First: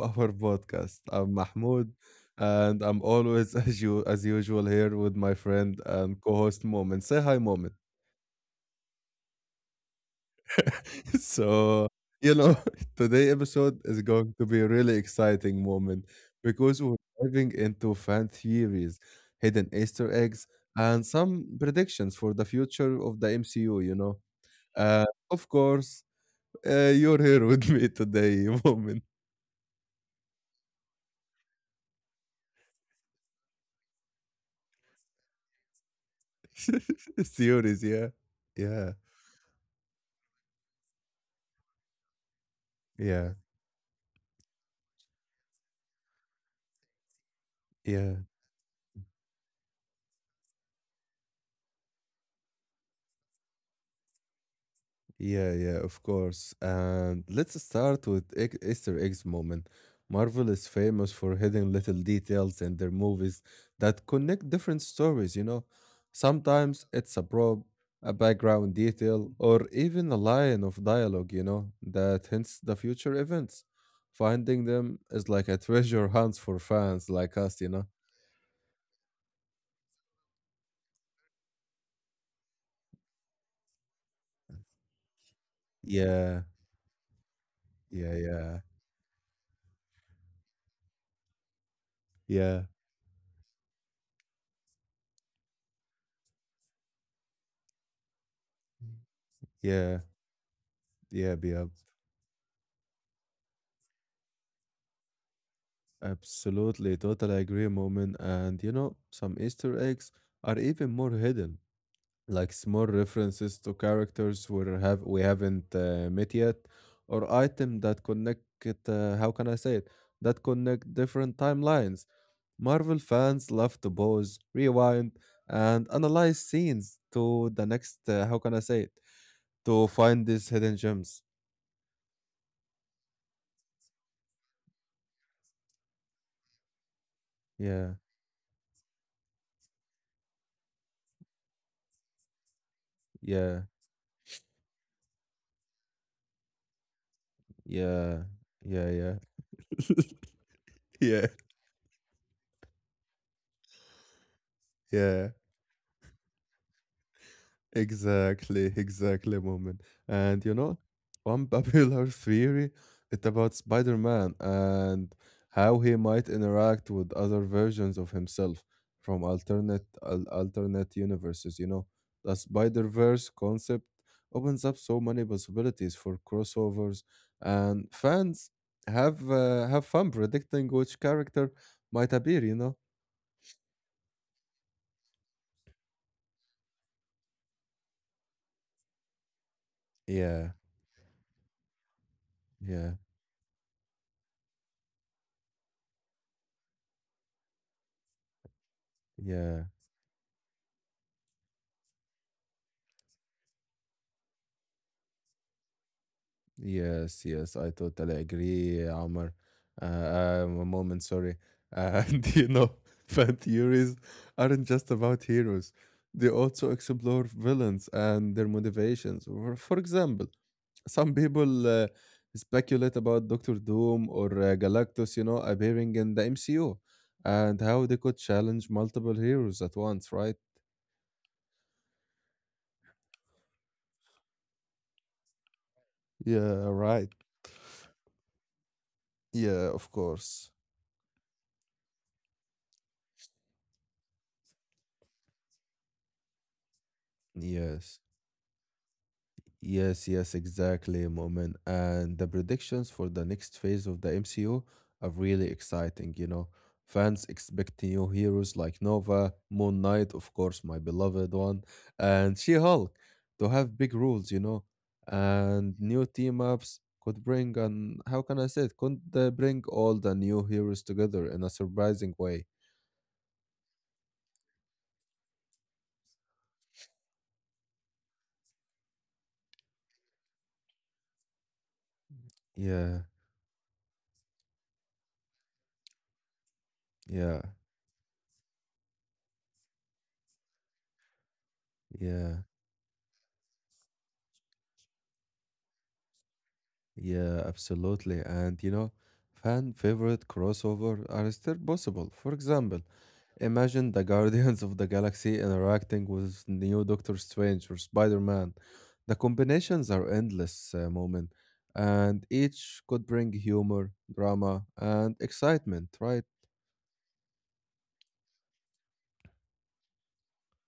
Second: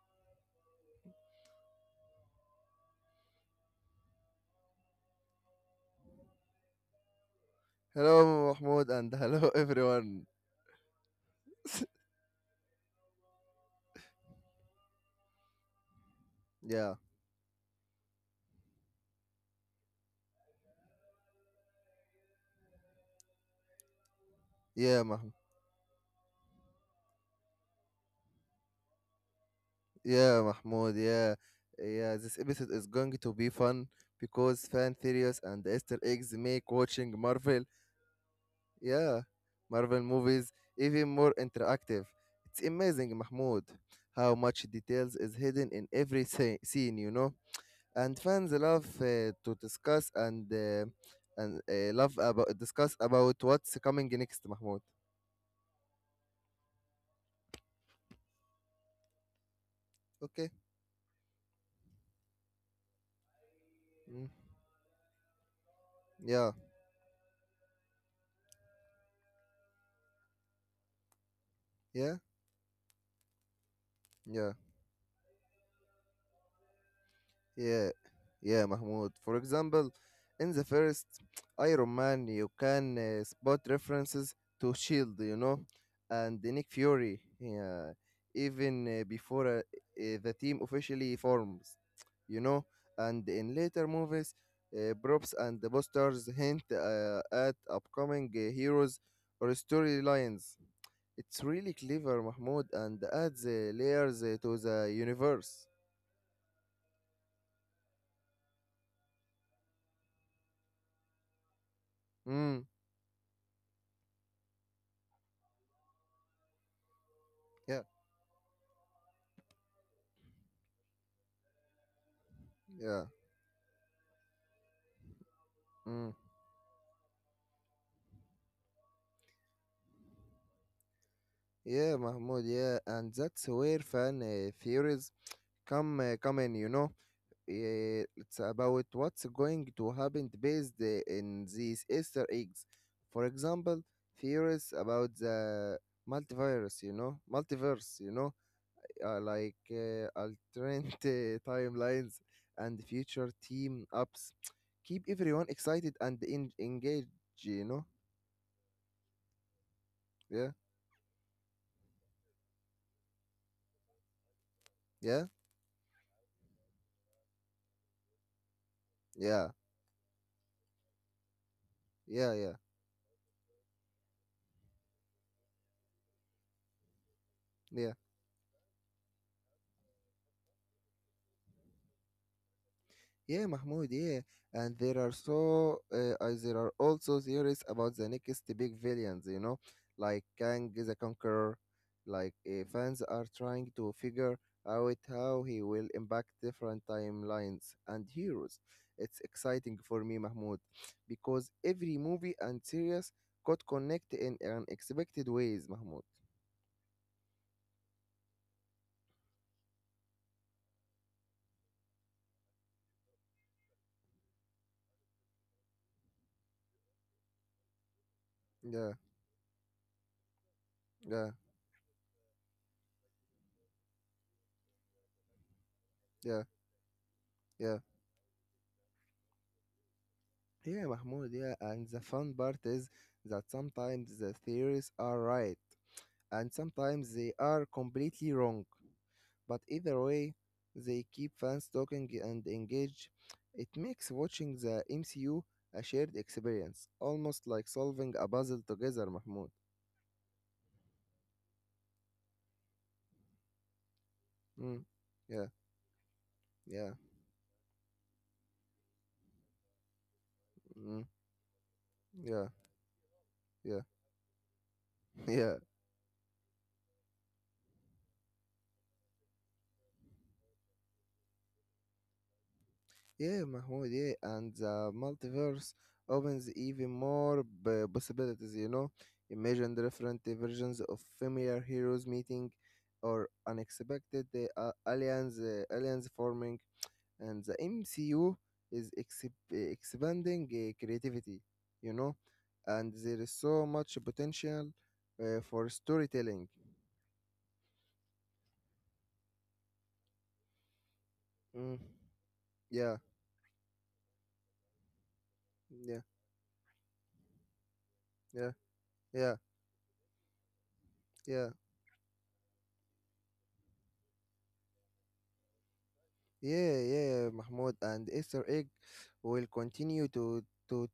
our podcast. I'm Mahmoud, and I'm always, as usual, here with my friend and co-host Moment. Say hi, Moment. Hello, Mahmoud, and hello, everyone. so, you know, today episode is going to be a really exciting moment Yeah, because we're diving into fan theories, hidden Easter eggs, and some predictions for the future of the MCU. Yeah, Mahmoud. Of course, you're here with me today, Moment. Yeah, Mahmoud. Yeah, yeah. This episode is going to be fun because fan theories and Easter eggs make watching Marvel, Theories, Yeah, Yeah, yeah, Marvel movies even more interactive. It's amazing, yeah, Mahmoud, how much details is hidden in every scene, you know. And yeah, fans love to discuss and love about discuss about what's coming next, Mahmoud. Yeah, of course. And let's start with egg Easter eggs, moment. Okay. Marvel is famous for hidden little details in their movies Mm. that connect different stories, you know. Yeah. Sometimes it's a prop, a background detail, or even a line of dialogue, Yeah. that hints the future events. Yeah, Finding them is like a treasure hunt for fans like us, yeah, you know. yeah, Mahmoud. For example, in the first Iron Man, you can spot references to Shield, you know, and Nick Yeah, Fury, yeah, yeah, yeah, even before the team officially forms, you know, yeah, and in later movies, props and the posters hint at upcoming heroes or yeah. storylines. It's Yeah, really yep. clever, Mahmoud, and adds layers to the universe. Absolutely. Totally agree, Moment. And you know, some Easter eggs are even more hidden, Mm, like small references to characters we haven't met yet, or yeah. item that connect it, how can I say it? That connect different timelines. Yeah. Marvel fans love to pause, rewind, Mm. and analyze scenes to the next, how can I say it? To find these hidden gems. Yeah, Mahmoud. Yeah, and that's where fan theories come in. You know, eh, Yeah, it's about what's going to happen based in these Easter eggs. For example, yeah, theories about the multivirus. You know, multiverse. You know, yeah, yeah, yeah, like alternate yeah. timelines and future team ups. Keep everyone Yeah. excited and in engaged. You know. Exactly, exactly, moment. Yeah. And you know, one popular theory it's about Spider-Man Yeah. and how he might interact with other versions of himself from Yeah. alternate al alternate universes. You know, Yeah. Yeah. the Spider-Verse concept opens up so many possibilities for crossovers, Yeah. and fans have fun predicting which character might appear. You know? Yeah, Mahmoud, yeah. And there are so there are also theories about the next big villains, you know, like Kang Yeah, the Conqueror. Like fans yeah, are trying to figure out how he will impact different timelines and heroes. It's exciting yeah. for me, Mahmoud, because every movie and series could connect in unexpected ways, Mahmoud. Yes, yes, I totally agree, Omar. A moment, sorry. And you know, fan theories aren't just about heroes, they also explore villains and their Yeah, motivations. For example, yeah, some people speculate about Doctor Doom or Galactus, you know, appearing in yeah, the MCU yeah. and how they could challenge multiple heroes at once, right? Yeah, Mahmoud, yeah. And the fun part is that sometimes the theories are right and Yeah, sometimes right. they are completely wrong. But Yeah, either of way, course. they keep fans talking and engaged. It makes watching the MCU a shared experience, almost like solving Yes. a puzzle together, Mahmoud. Yes, yes, exactly, Moment. And the predictions for the next phase of the Mm. MCU are Yeah, really exciting, you know. yeah, Fans expect new heroes like Nova, Moon Knight, of course, my mm, beloved one, yeah, and She-Hulk to yeah, have big roles, you know. yeah. And new team ups could bring and how can I say it? Could bring all the new heroes together in a surprising way. Yeah, Mahmoud, yeah, and the multiverse opens even more possibilities, you know. Imagine the different versions of familiar heroes meeting Yeah, or unexpected uh, aliens forming, and the yeah, MCU is expanding creativity, you know, yeah. and there is so much potential for storytelling. Yeah, absolutely. And you know, fan favorite crossover are Mm. still possible. For Yeah, example, imagine the Guardians of the Galaxy yeah, interacting with new Doctor Strange or yeah, Spider-Man. yeah, The combinations are endless, yeah. moment, and each could bring humor, drama, and excitement, right? Yeah, yeah, Mahmoud, and Easter egg will continue to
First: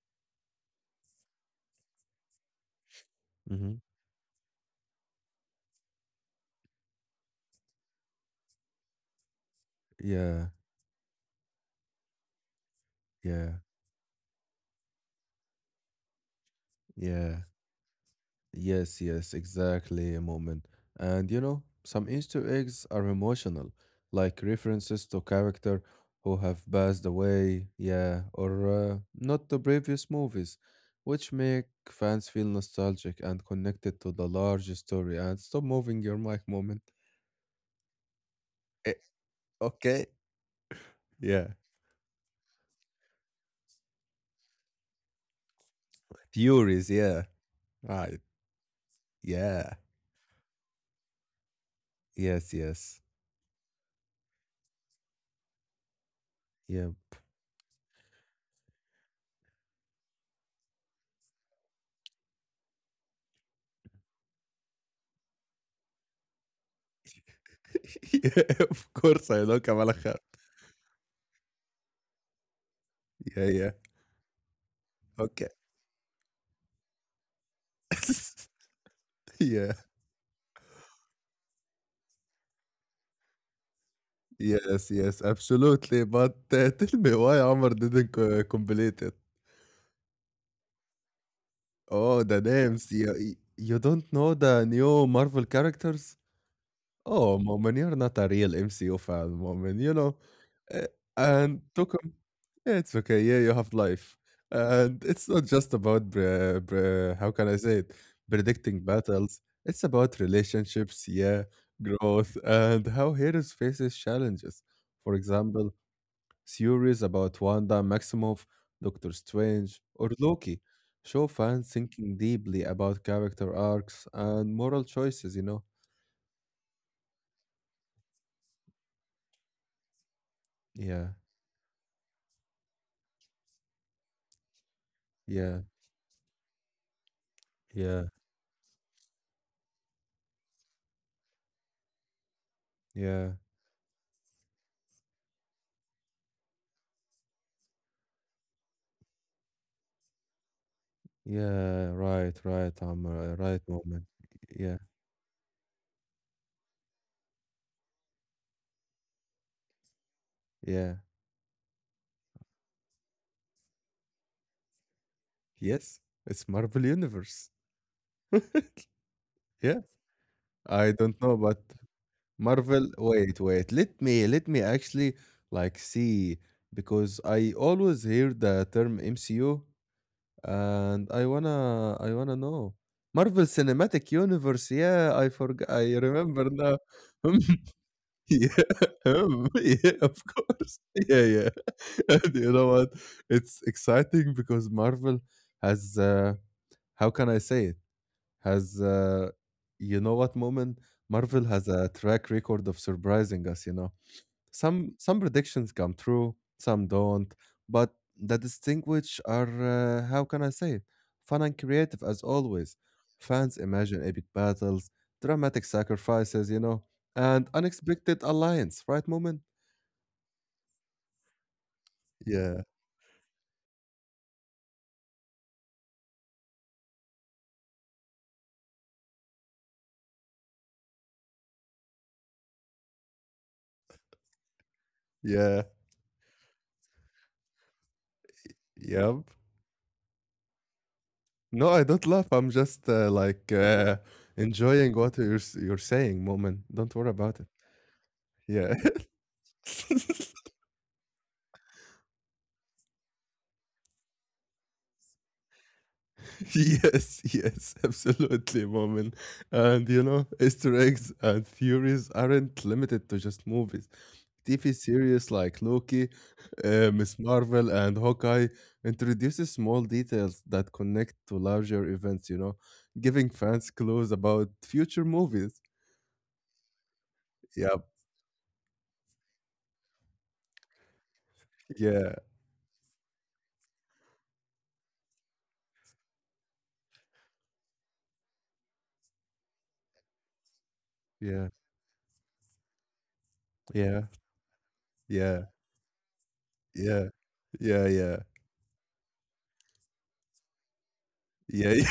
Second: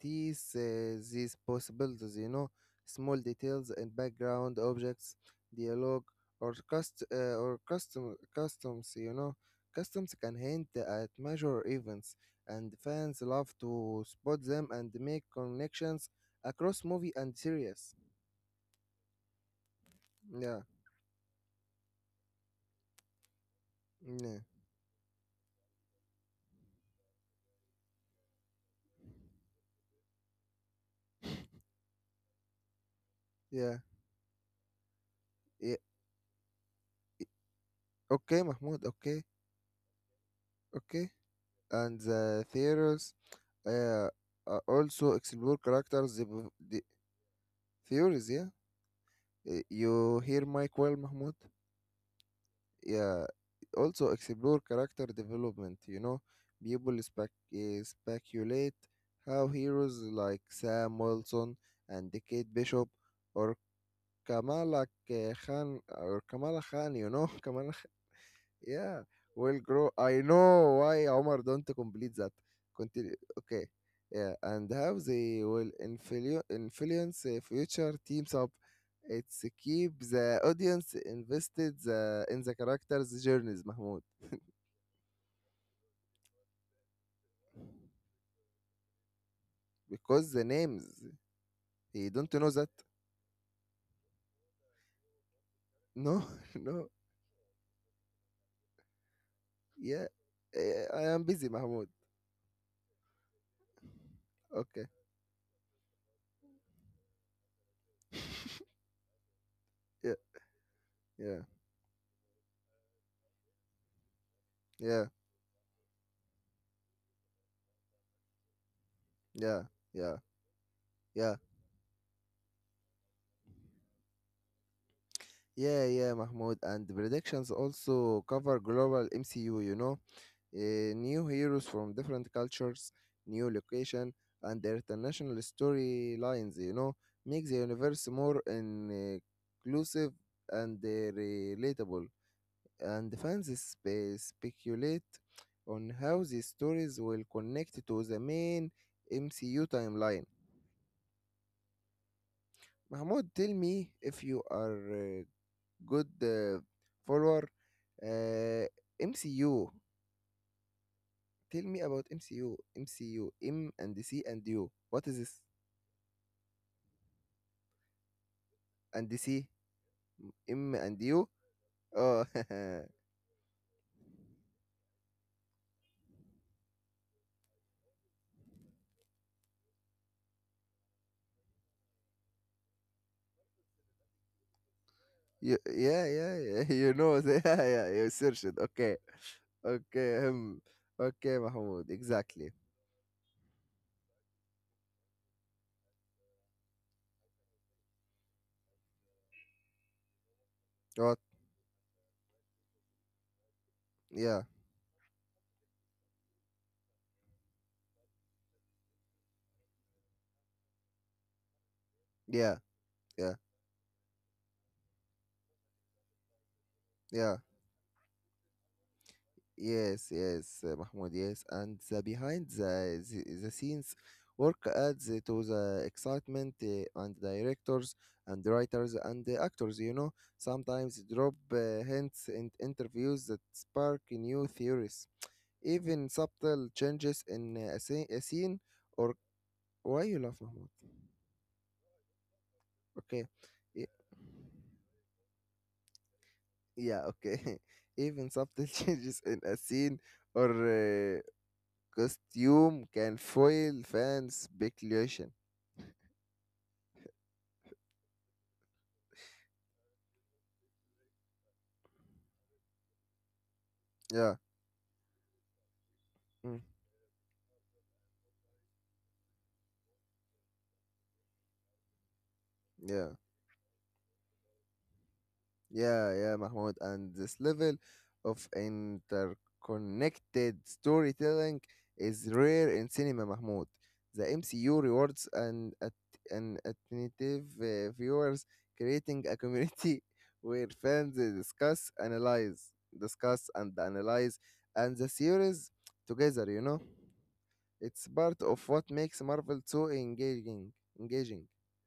tease these possibilities, you know, small details hmm and background objects, dialogue, or customs, you know. Customs can Yeah, hint at major events, and fans love yeah, to spot them and make connections across movie yeah. and series. Yes, yes, exactly, a Yeah, Moment. And you know, some Easter eggs are emotional, yeah, like references to character who have passed away, yeah, or not the previous movies, which make fans feel nostalgic and yeah, connected to the larger story. And stop yeah. moving your mic, Moment. Okay, Mahmoud. Eh, Okay, okay. okay. Yeah. And the theaters uh, also explore characters the, b- the Furies, yeah. Right. theories, yeah. Yeah. You hear Mike well, Mahmoud? Yes, yes. Yeah, also explore character development, you know. Yeah. People speculate how heroes like Sam Wilson and Kate Bishop or Kamala K- Khan Kamala Khan, you know. Kamala. yeah, of Yeah, course I know will grow. Kamala Khan. I know why Omar don't complete that. Continue. Yeah, Okay. yeah. Yeah, and how they Okay. will influence future teams up. It's Yeah. keep the audience invested in the characters' journeys, Mahmoud, Yes, yes, absolutely. But tell me why Amr didn't complete it. because the names you Oh, don't the know that. names. You don't know the new Marvel characters? No, no. Oh, Momin, you're not a real MCU fan, Momin, you Yeah, know. Uh, eh, I am busy, and Mahmoud. Tukum, yeah, it's okay. Yeah, you have life. Okay. And it's not just about, bre- bre- how can I say it, predicting battles. It's Yeah, about relationships, yeah, yeah, growth, and how heroes faces challenges. yeah, For example, theories about Wanda Maximoff, Doctor yeah, Strange, or yeah, Loki show yeah. fans thinking deeply about character arcs and moral choices, you know? Yeah, yeah, Mahmoud. And predictions also cover global MCU, you know. Yeah, New heroes from different cultures, new location, and international yeah, storylines, you know, make the yeah, universe more inclusive and relatable. And yeah, fans speculate on how these stories will connect to the main MCU timeline. yeah, right, I'm Mahmoud, tell right me moment. if you Yeah, are a good follower. Uh, MCU. yeah. Tell me about MCU. MCU. M C U. M and C and U. What is this? Yes, it's Marvel Universe. And C? Yeah, M I and don't U? know, but Oh, Marvel, wait, wait. Let me actually like see because I always hear the term MCU and I wanna know. Marvel Cinematic Universe, yeah, I you, forgot. I yeah, yeah, remember yeah. now. You know, Hmm, the- yeah, yeah. You yeah, searched it. Okay, hmm, yeah, of okay, course. Yeah, okay, yeah. Mahmoud. And you Exactly. know what? It's exciting because Marvel has, how can I say it? Has, you know what, Moment? What? Marvel has a track record of surprising us, you know? Yeah, Some predictions come true, some don't, but the distinguish are how can I say it? Fun and creative as yeah, always. yeah, Fans imagine epic battles, dramatic sacrifices, you know, yeah. and unexpected alliance, right, Moment? Yes, yes, Mahmoud, yes. And the behind Yeah, the scenes work adds to the excitement and directors and writers and the actors, you know, sometimes drop hints in interviews that spark new theories, yeah, even subtle changes in scene, a scene, or yep. why you laugh, Mahmoud? No, I don't laugh. I'm just Okay. Y- enjoying what you're saying, Moment. Don't yeah, worry about it. okay. Even subtle Yeah. changes in a scene or costume can foil fan speculation. Yes, yes, absolutely, Moment. And you know, Easter eggs and theories aren't limited to just movies. Yeah, TV series like Loki, mm, Miss Marvel, and Hawkeye introduces small details that connect to larger events, you know, yeah, giving fans clues about future movies. yeah, yeah, Mahmoud. And this level Yep. of interconnected storytelling Yeah. is rare in cinema, Mahmoud. The MCU rewards an attentive viewers, creating a community where fans Yeah. discuss, analyze, discuss, and Yeah. analyze, and the Yeah. series together, you know? Yeah. It's Yeah. part of what makes Marvel so engaging. Engaging. Yeah. Yeah.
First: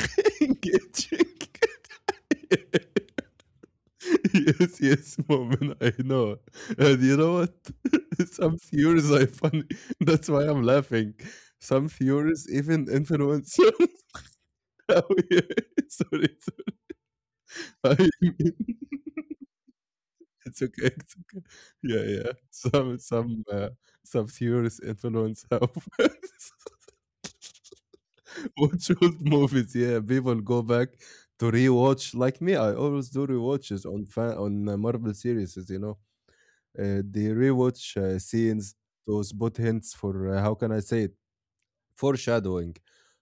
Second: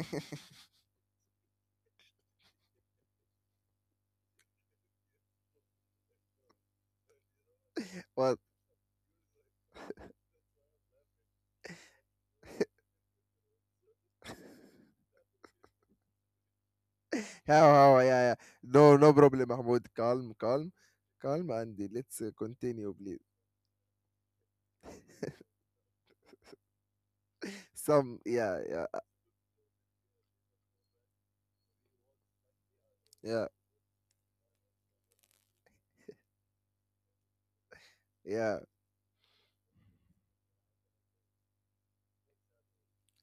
Engaging. yes, yes, Moment, I know. And you know what? What? Some theories are funny. That's why I'm laughing. Some theories, even influencers. Oh, yeah. Sorry, sorry. How? How? I Yeah, yeah. mean, No, no problem, Mahmoud. Calm, it's calm, okay. It's okay. calm, and Yeah, let's yeah. continue, please. Some theories influence how Some, yeah, yeah, watch old movies. Yeah, people go back to rewatch. Like me, I always do yeah, rewatches on fan on Marvel series. You know. They rewatch yeah, scenes to spot hints for how can I say it foreshadowing,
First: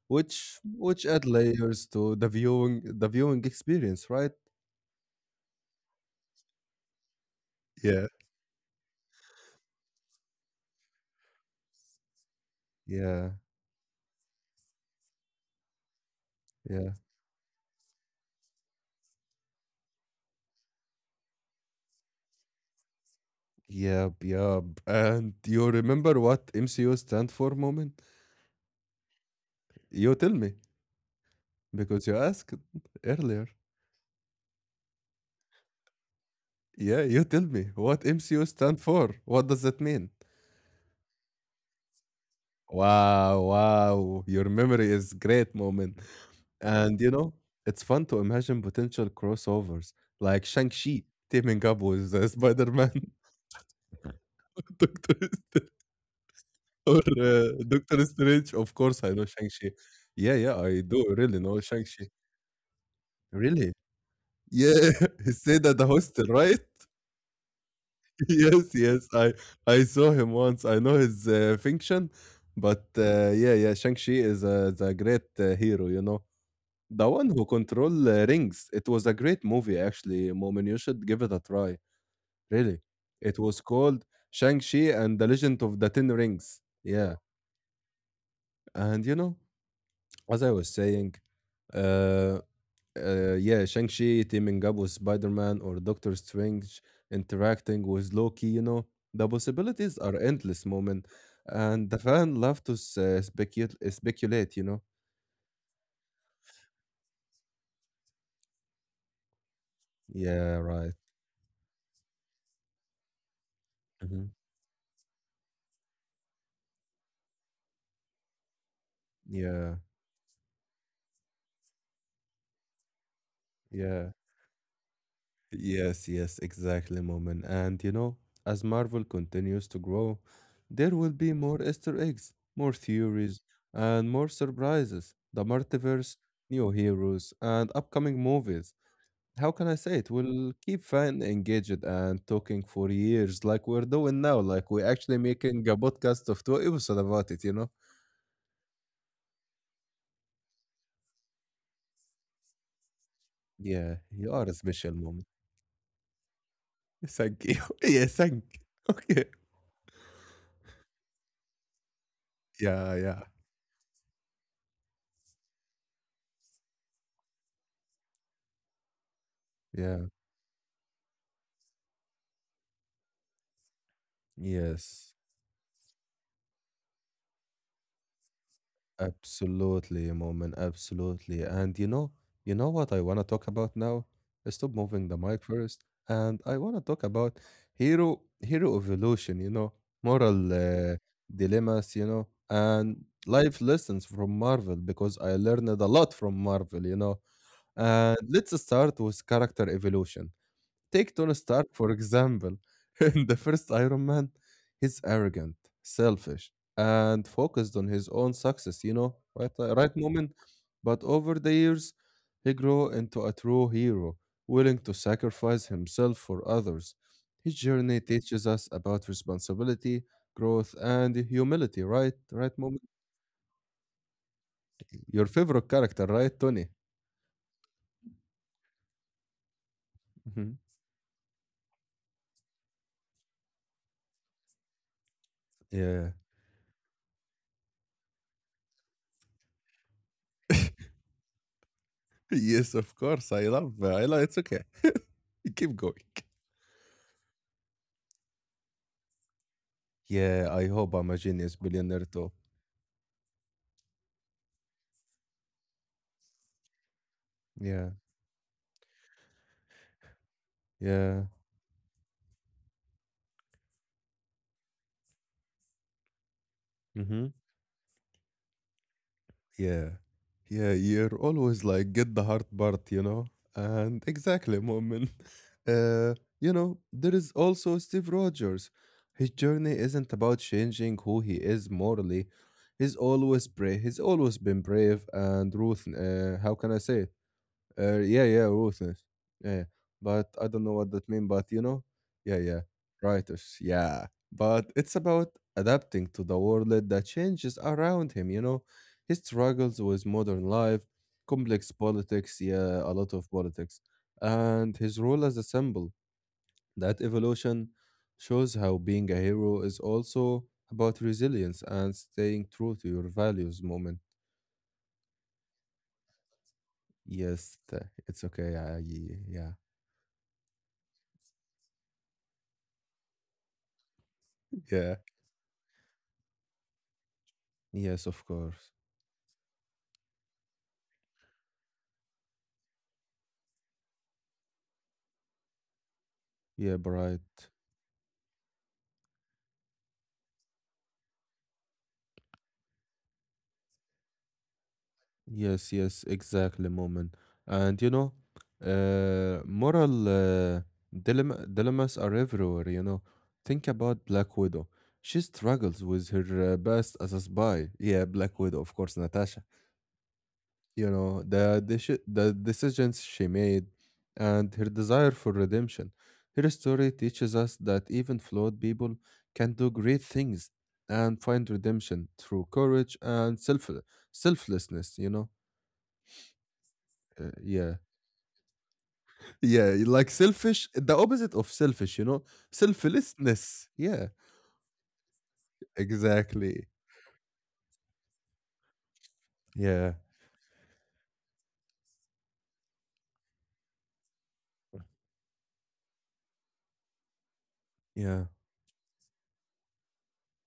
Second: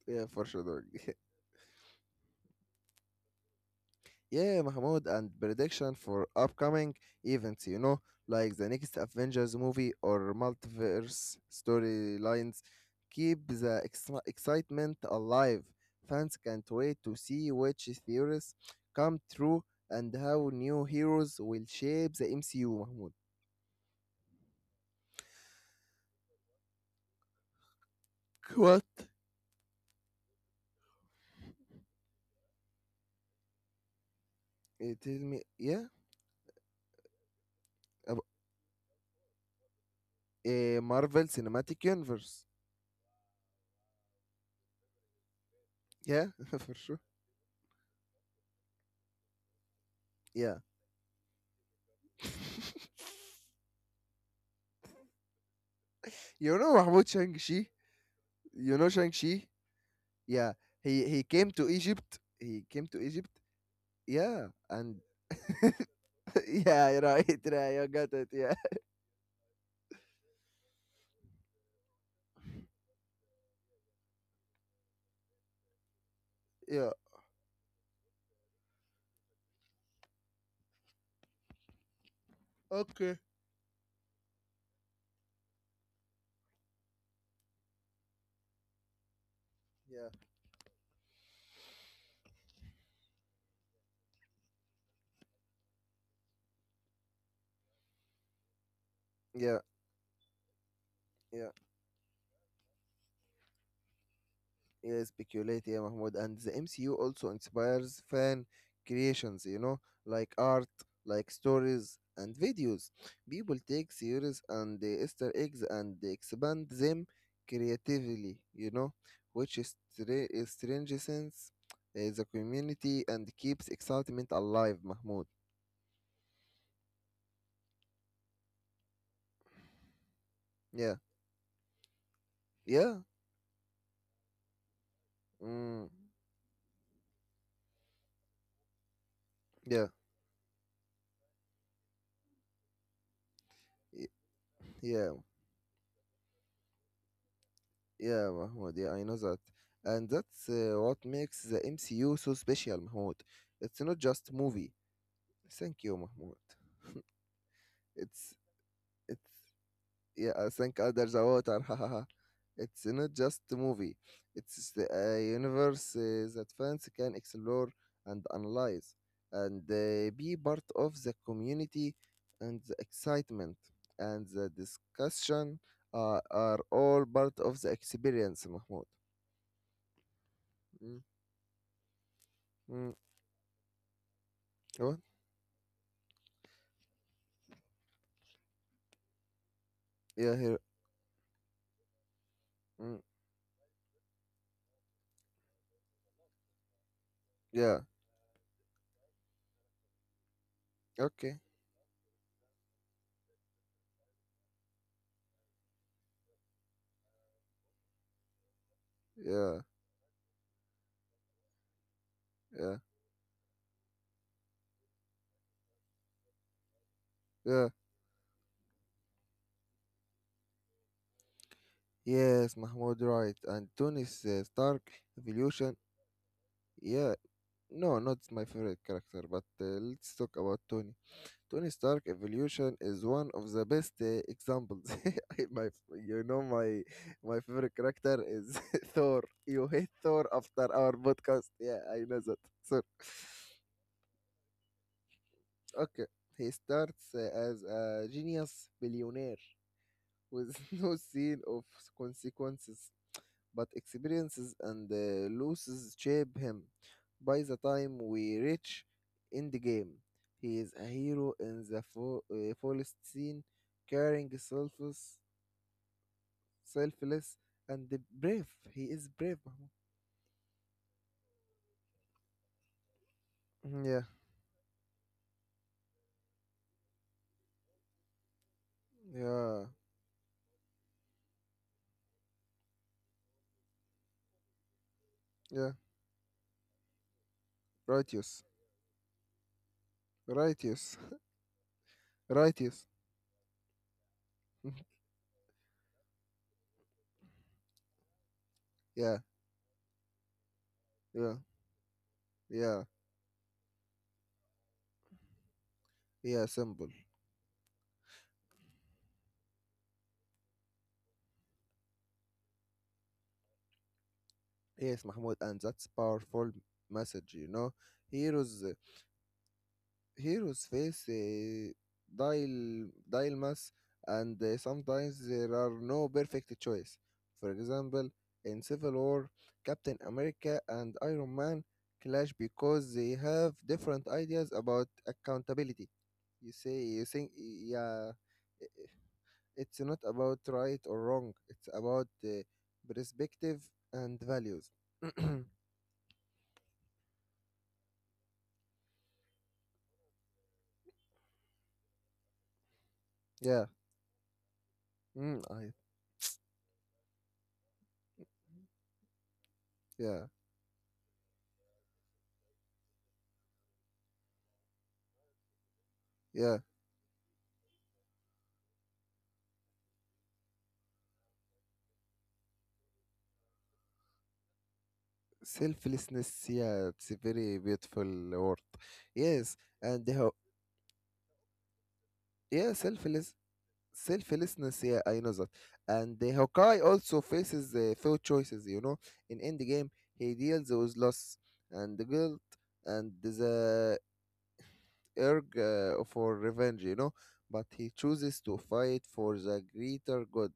yeah, for which sure. which Dog. add layers to the viewing experience, right? Yeah, Mahmoud, and prediction for upcoming events, you know, Yeah. like the next Avengers movie or multiverse storylines. Yeah, Keep the excitement alive. Fans can't yeah, wait to see which theories come true and how new heroes will shape the MCU, Mahmoud. Yep. And you remember what MCU stand for, moment? What? You tell me because you asked earlier. Eh, tell me, yeah, Yeah, you tell me what ab- MCU stand for. What does that mean? eh, Marvel Cinematic Universe. Wow, wow, your memory is great, moment. Yeah, for sure. And you know, it's fun to imagine potential crossovers like Yeah. Shang-Chi teaming up with Spider-Man, Doctor Strange, You know Mahmoud Shang-Chi? Of You know course, I know Shang-Chi? Shang-Chi. Yeah, Yeah, yeah, I he do he really came know to Shang-Chi. Egypt. He came to Egypt. Really? Yeah, Yeah, and he stayed at the hostel, right? yeah, right, right. You got it. Yeah, Yes, yes. I saw him once. I know his function, but yeah, yeah. Shang-Chi is a great hero, you know. yeah. The one who control rings. It was a great movie, actually. Moment, you should give it a try. Really? Okay. It was called Shang-Chi and the Legend of the Ten Rings. Yeah. And you know, Yeah, as I was saying, uh, yeah, Shang-Chi teaming up with Spider-Man or Doctor Strange interacting with Loki, you know, the yeah, possibilities are endless, moment. yeah. And the fan love to speculate, you know? Yeah, speculate, yeah, Mahmoud. And the MCU also inspires fan creations, you know, like Yeah, art, right. like stories, and videos. People take Mhm. series and the Easter eggs and they expand them creatively, you know, which is Yeah, strengthens the community and keeps yeah. excitement alive, Mahmoud. Yes, yes, exactly, Moment. And you know, as Marvel continues to grow, there Yeah, will be more Easter eggs, more yeah, theories, and more surprises. The mm, multiverse, new heroes, and upcoming movies. How can I yeah, say it? We'll keep fan engaged and talking for years, like we're y- doing now. Like we're yeah. actually making a podcast of two episodes about it, you know? Yeah, Mahmoud, yeah, I know that. And that's what makes the MCU so special, Mahmoud. It's not Yeah, just you are a movie. special moment. Thank you, Mahmoud. Thank you. Yeah, It's thank you. Okay. it's yeah, I think under the water. Hahaha. It's Yeah, not yeah, just a movie. It's the universe that fans can explore and analyze and yeah. Be part of the community and the excitement and the Yes. discussion are all part of the experience, Mahmoud. Absolutely, Moment. Mm, Absolutely. And you know, mm. what I want to talk about now? Stop What? moving the mic first. And I want to talk about hero evolution, you know, Yeah, moral here. Dilemmas, you know, Mm, and life lessons from Marvel because I learned a lot from Marvel, you know. yeah. And let's start with character evolution. Take Tony Okay. Stark, for example. In the first Iron Man, he's arrogant, selfish, and focused on his own success, you know, Yeah. Right moment. But over the years, he Yeah. grew into a true hero, willing to sacrifice himself for others. His Yeah. journey teaches us about responsibility, growth, and humility, right? Yes, Right moment. Mahmoud, right. And Tony's Stark Your favorite evolution. character, right, Tony? Yeah. No, not my favorite character, but let's talk Mhm. about Tony. Tony Stark evolution is one of the best examples. My, Yeah. you know, my favorite character is Thor. You hate Thor after our podcast. Yeah, I know that. Yes, So, of course. I love. I love. It's okay. Keep going. okay. He starts as a genius billionaire Yeah, with I no hope I'm a sense genius of billionaire too. consequences, but experiences and losses shape him. By the Yeah, time we reach Endgame, he is a yeah, hero in the fullest scene, caring, Mm-hmm. selfless, and the brave. He is brave, Mahmoud. yeah, yeah. You're always like, get the hard part, you know? Mhm, And exactly, moment. You know, there is also Steve Rogers. yeah, His yeah, journey isn't about changing who he is morally. He's always brave. He's always been brave and yeah. Ruth. How can I say yeah, Righteous, yeah, ruthless. Yeah, yeah. But I don't know what righteous, that means. But you know, yeah, yeah, righteous. writers. Yeah, but it's about adapting to the world that changes around him. You know, he Yeah, struggles with modern life, yeah, complex politics. yeah, Yeah, a lot of politics, and his role as a symbol. yeah. Simple. That evolution shows how being a hero is also about resilience and staying true to your values. Moment. Yes, Mahmoud, and that's powerful message. You know, It's okay. heroes yeah, heroes face dial dilemmas, and yeah. sometimes there are no perfect choice. For Yes, example, of in course. Civil War, Captain America and Iron Man clash because they have different ideas about accountability. You say Yeah, you right. think, yeah, i- it's not about right or wrong. It's about perspective and values. Yes, yes, exactly, Moment. And you know, moral dilemmas are everywhere, you know. Yeah. Think about Black Widow. She Mm, I, struggles with her past as a spy. Yeah, Black Widow, of course, Natasha. yeah. You know the decisions she made and her desire for redemption. Her Yeah. story teaches us that even flawed people can do great things and find redemption through courage and selflessness, Selflessness, yeah, it's a Uh, very yeah, beautiful word. Yes, yeah, and the like Haw- selfish, the opposite of selfish, you know. yeah, selfless, Selflessness, yeah, selflessness, yeah, I know that. And the Hawkeye exactly. also faces few choices, you know. In Endgame, Yeah, he deals with loss and the guilt and the urge for revenge, you know. But he yeah, chooses to fight for the greater good.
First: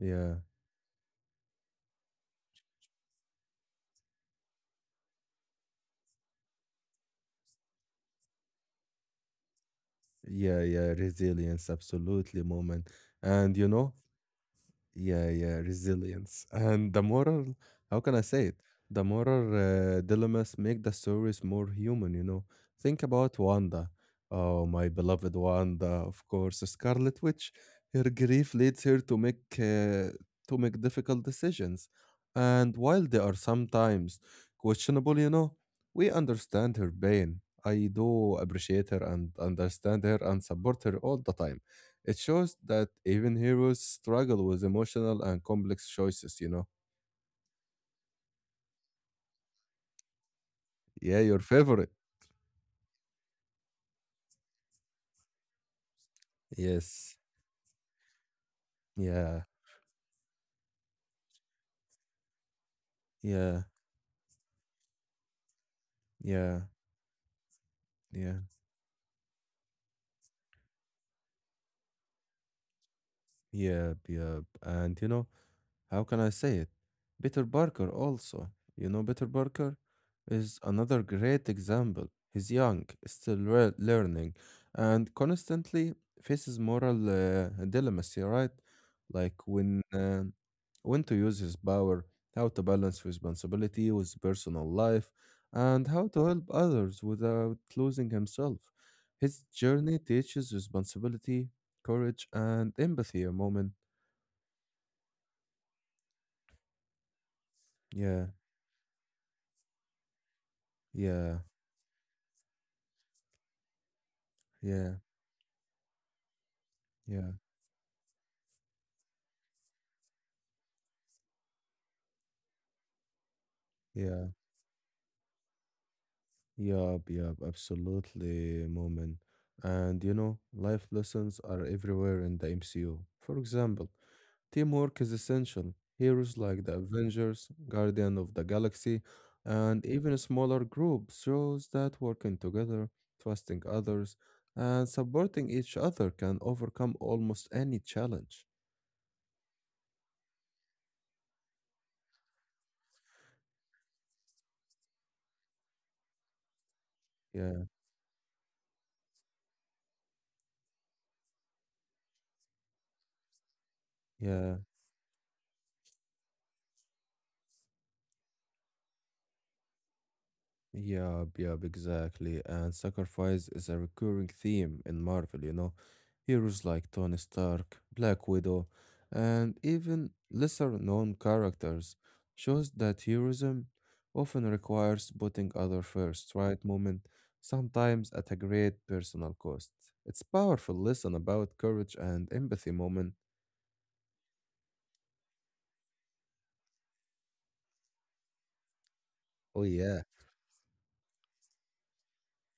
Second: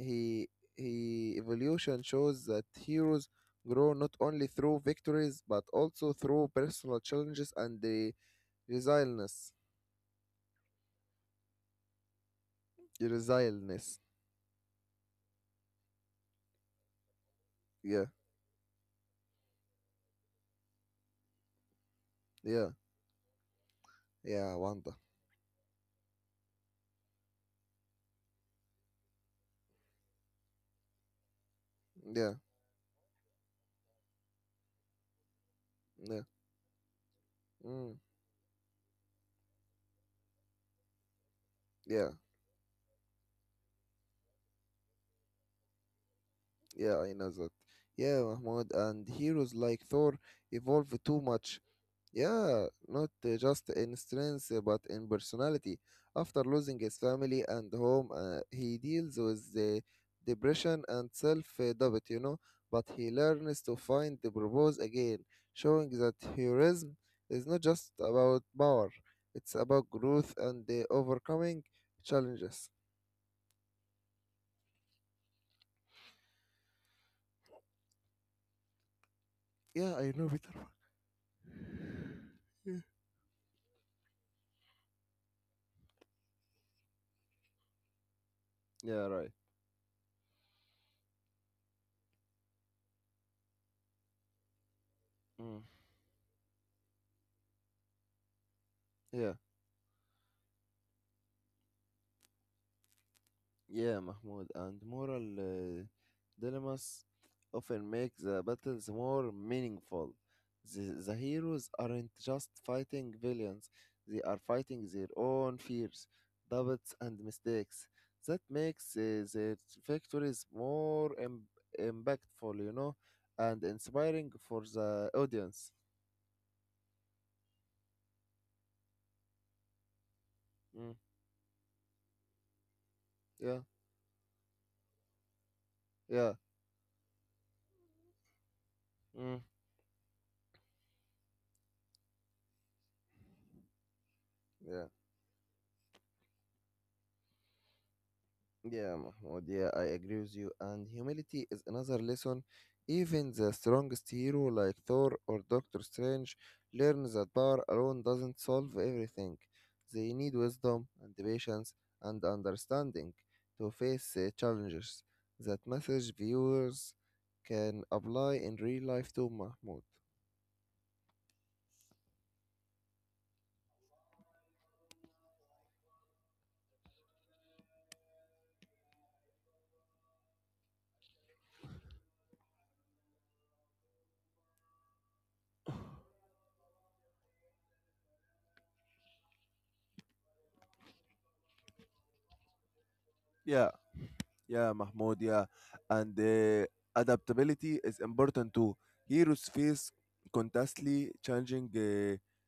yeah, he evolution shows that heroes grow not only through victories but also through personal challenges and the resilience. yeah, yeah, resilience, absolutely, moment. And Resilience. yeah, yeah, resilience. And the moral, how Yeah, can I say it? The moral dilemmas make the stories more human, you know. yeah, Think about Wanda. yeah, Oh, my Wanda. beloved Wanda, of course, Scarlet Witch. Her grief leads her to make difficult decisions. Yeah, And while they are sometimes questionable, you know, we yeah, understand her pain. I mm, do appreciate her and understand her and support her all the time. It yeah, shows that even heroes struggle with emotional and complex choices, you know? yeah. I know that. Yeah, Mahmoud, and heroes like Thor evolve Yeah, too your much. favorite. Yeah, not just in strength, but in personality. After losing his Yes. family and home, he deals Yeah. with the depression and self-doubt, you know, but he Yeah. learns to find the purpose again, showing that Yeah. heroism is not just Yeah. about power, it's about growth and overcoming challenges. Yeah. Yeah. And you know, how can I say it? Peter Parker also. You know, Peter Parker Yeah, I know is better. another great example. He's young, learning, and constantly faces moral dilemmas, yeah, right? Yeah, right. Like when to use his power, how to balance responsibility with personal life, Mm. and how to help others without losing himself. His Yeah. journey teaches responsibility, courage, and empathy. A moment. Yeah, Mahmoud, and moral dilemmas often make Yeah, the battles more meaningful. The yeah, heroes aren't just fighting villains, they are yeah. fighting their own fears, doubts, and Yeah, mistakes. That makes their victories more impactful, you know, and yeah, inspiring for the audience. yup, yup, absolutely, moment. And you know, life Mm, lessons are everywhere in the MCU. For yeah, example, teamwork is essential. Heroes yeah, like the Avengers, Guardian of the Galaxy, mm, and even smaller groups shows that working together, trusting others, and yeah. supporting each other can overcome almost any challenge. Yeah, Mahmoud, yeah, I agree with you. And humility is another lesson. Even the strongest hero like Thor or Doctor Strange learns that Yeah, power alone doesn't solve everything. They need wisdom and patience and understanding to face yeah. challenges. That message viewers can apply in real life too, Mahmoud. Yeah, yeah, exactly. And sacrifice is a recurring theme in Marvel, you know. Heroes like Tony Stark, Black Widow, and even lesser known characters shows that heroism often requires putting other first, right moment, sometimes at a great personal cost. It's powerful lesson about courage and empathy moment. Yeah, yeah, Mahmoud, yeah. And adaptability is important too. Heroes Oh face yeah, constantly changing. Yeah,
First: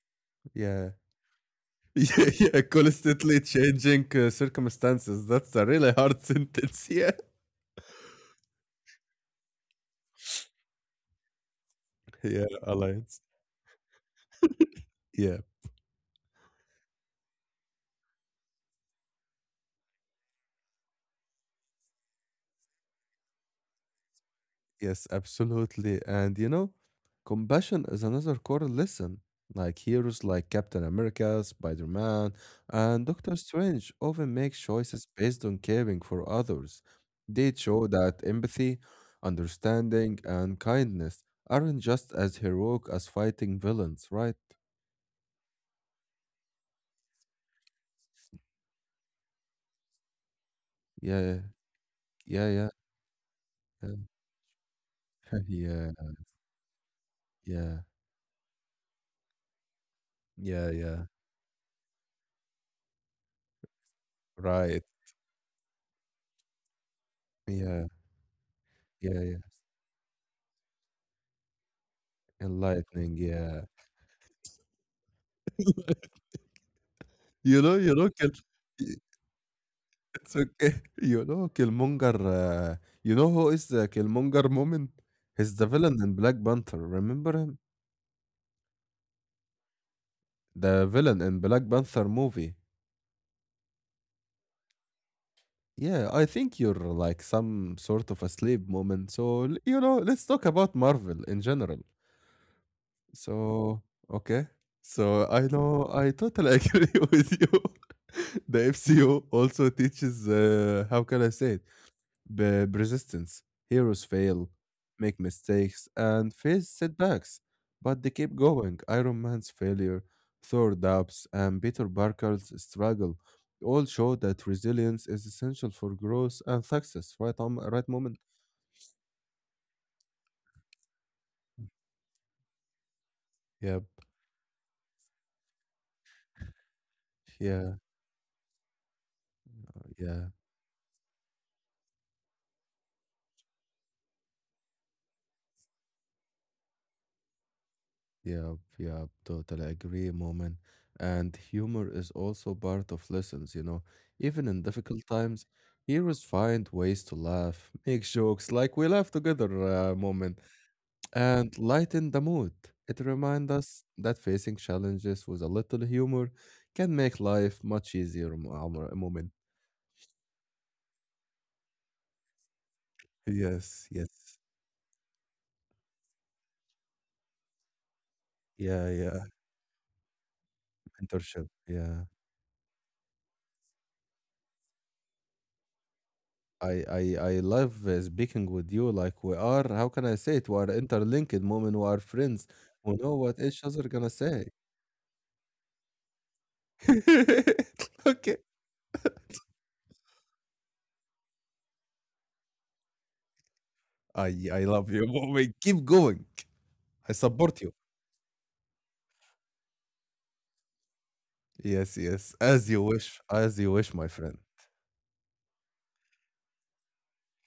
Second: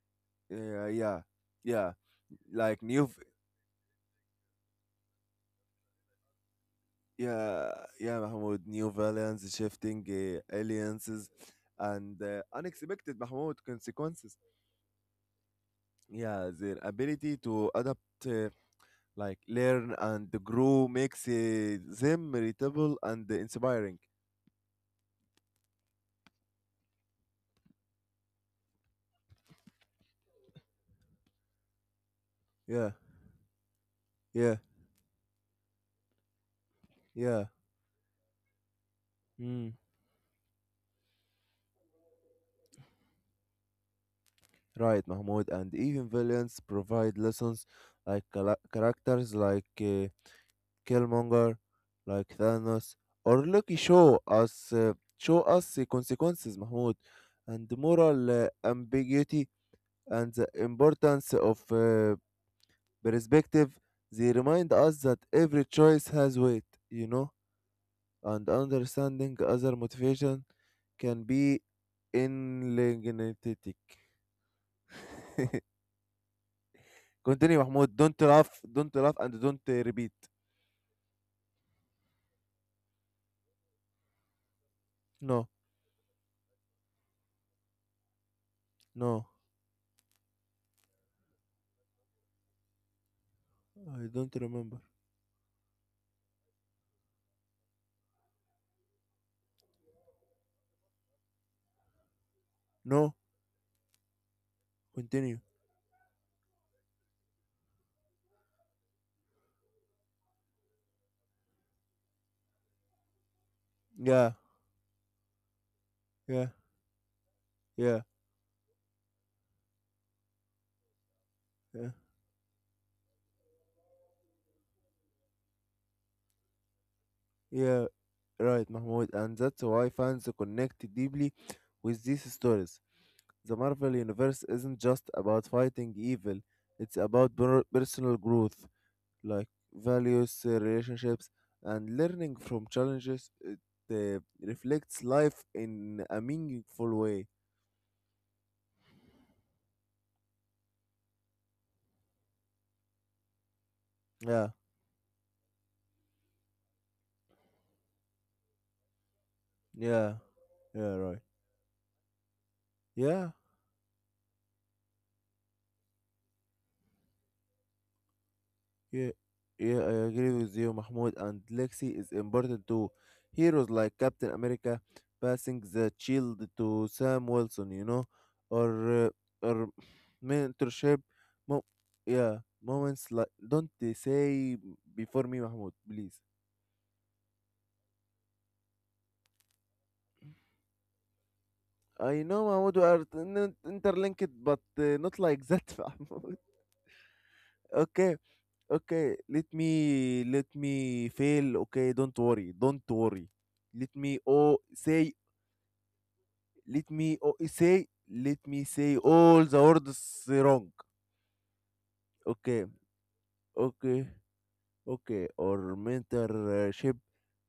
yeah. yeah, yeah. Yeah, yeah, Like new, v- constantly changing circumstances. That's a really hard sentence. Yeah. yeah, yeah, Mahmoud. New villains, shifting alliances, and Yeah, unexpected alliance. Mahmoud consequences. Yeah, Yeah, their ability to adapt, like learn and grow, makes them relatable and inspiring. yes, absolutely. And you know, compassion is another core lesson. Like heroes like Captain America, Spider Man, Yeah, and Doctor Strange often make yeah, choices based on caring for others. yeah. They show that empathy, Mm. understanding, and kindness aren't just as heroic as fighting villains, right? Right, Mahmoud. And even villains provide lessons, like characters like Yeah, Killmonger, like yeah, yeah, Thanos, or Loki yeah, show us uh, show us the yeah, consequences, Mahmoud, and the yeah, moral ambiguity and the yeah, yeah, importance of perspective. They remind right. us that every choice has weight, you know, Yeah, and yeah, understanding yeah. other motivation can be Enlightening, yeah. enigmatic. Continue, Mahmoud. you know Don't Kil laugh. Don't laugh and don't repeat. it's okay. You know Killmonger, you know who is the Killmonger Moomin? No, He's the villain in Black Panther, remember him? no, The villain in Black Panther movie. I don't remember. Yeah, I think you're like some sort of asleep moment. Let's talk about Marvel in general. No, So, okay. So continue. I know I totally agree with you. The MCU also teaches, how can I say it? Persistence. Heroes Yeah, fail, make mistakes, and yeah. face setbacks, Yeah, but they keep going. Iron Man's failure, Thor doubts, and yeah, Peter Parker's struggle all show that resilience is essential for growth and success. Right on, yeah, right moment. right, Mahmoud. And that's why fans connect deeply with these stories. The Yep. Marvel Universe isn't just about fighting evil, it's about Yeah. personal growth, like Yeah. values, relationships, and learning from challenges. It reflects life in a meaningful way. Yeah, yeah, totally agree, moment. And humor is also part of lessons, you know. Even Yeah, in difficult times, heroes find ways to laugh, make jokes, like we laugh together, yeah, moment, yeah, right. and lighten the mood. It Yeah. reminds us that facing challenges with a little humor can make life much easier, Yeah, moment. yeah, I agree with you, Mahmoud. And Lexi is important too. Heroes Yes, like yes. Captain America passing the shield to Sam Wilson, you know, or Yeah, uh, yeah. or mentorship. Mentorship. Mo- Yeah. yeah, moments like don't they say before me, Mahmoud, please. I love speaking with you. Like we are, how can I say it, we are interlinked moment. We are I know, friends. Mahmoud, we We are know what each other gonna interlinked, say. but not like that, Mahmoud. Okay, Okay, okay. Let me fail. Okay, don't worry, don't worry, let me I oh I love you say. moment, keep going. Let me I o support you. say, let me say all the words wrong. Yes, yes, Okay, as you wish, as you wish, okay, my friend. okay. Or mentorship,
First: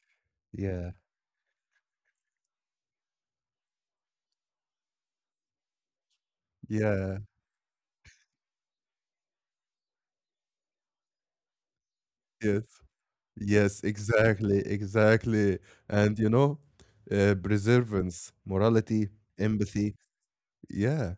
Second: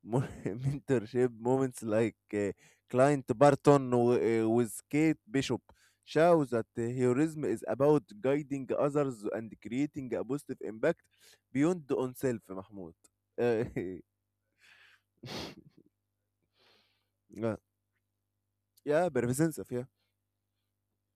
Yeah, mentorship moments like client Barton with Kate Bishop show that yeah, heroism is about guiding others and creating a positive impact beyond oneself, yes, Mahmoud. Uh, yes, exactly, exactly. And you know, yeah, preservance, morality, yeah, beneficence, of yeah. empathy, yeah,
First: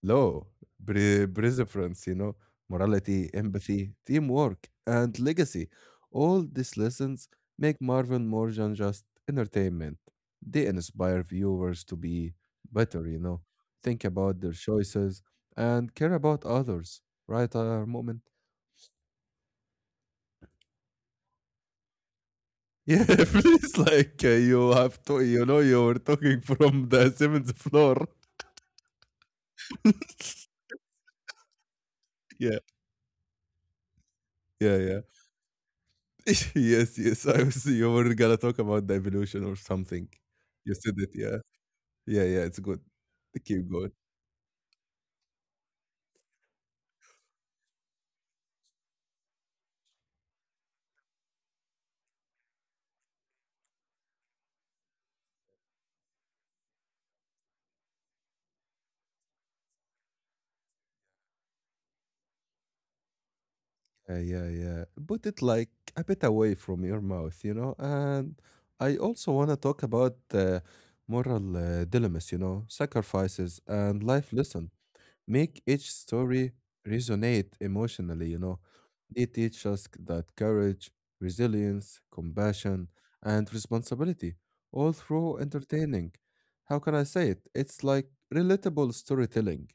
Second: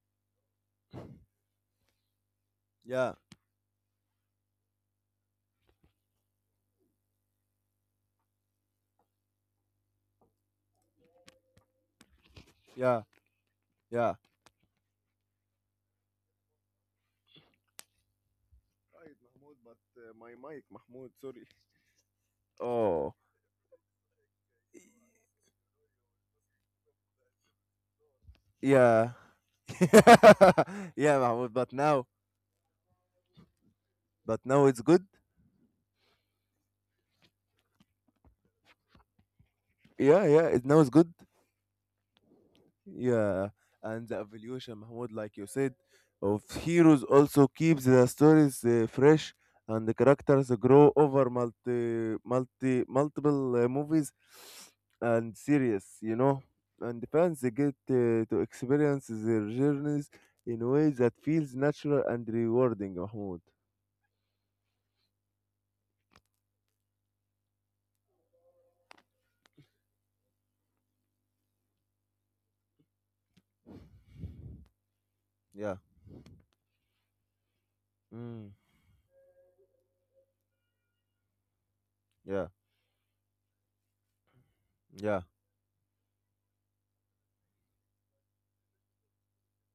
law, perseverance, you know, Yeah, morality, empathy, teamwork, and legacy. All these lessons make Marvel more than just entertainment. They inspire viewers to be yeah, better, you know, think yeah. about their choices and care about others. Right, our moment. Right, Mahmoud, but my mic, Mahmoud, sorry. Yeah, Oh, please, like you have to, you know, you were talking from the seventh floor. yeah, yeah, Mahmoud. Yeah, But now yeah, it's yeah. good. Yes, yes. You were gonna talk about the evolution or something. Yeah, yeah, it You now it's said it, good. yeah. Yeah, yeah, it's good. Yeah, Keep going. and the evolution, Mahmoud, like you said, of heroes also keeps the stories fresh, and the characters grow over multiple movies and series. You know, and the fans they get to experience their journeys in ways that feels natural and rewarding, Mahmoud. Yeah, yeah, yeah. Put it like a bit away from your mouth, you know? And I also wanna talk about moral dilemmas, you know, sacrifices and life lesson. Make Yeah. each story resonate emotionally, you Mm, know. They teach us that courage, resilience, yeah. compassion, and responsibility, all Yeah, through entertaining. How can I say it? It's like relatable storytelling.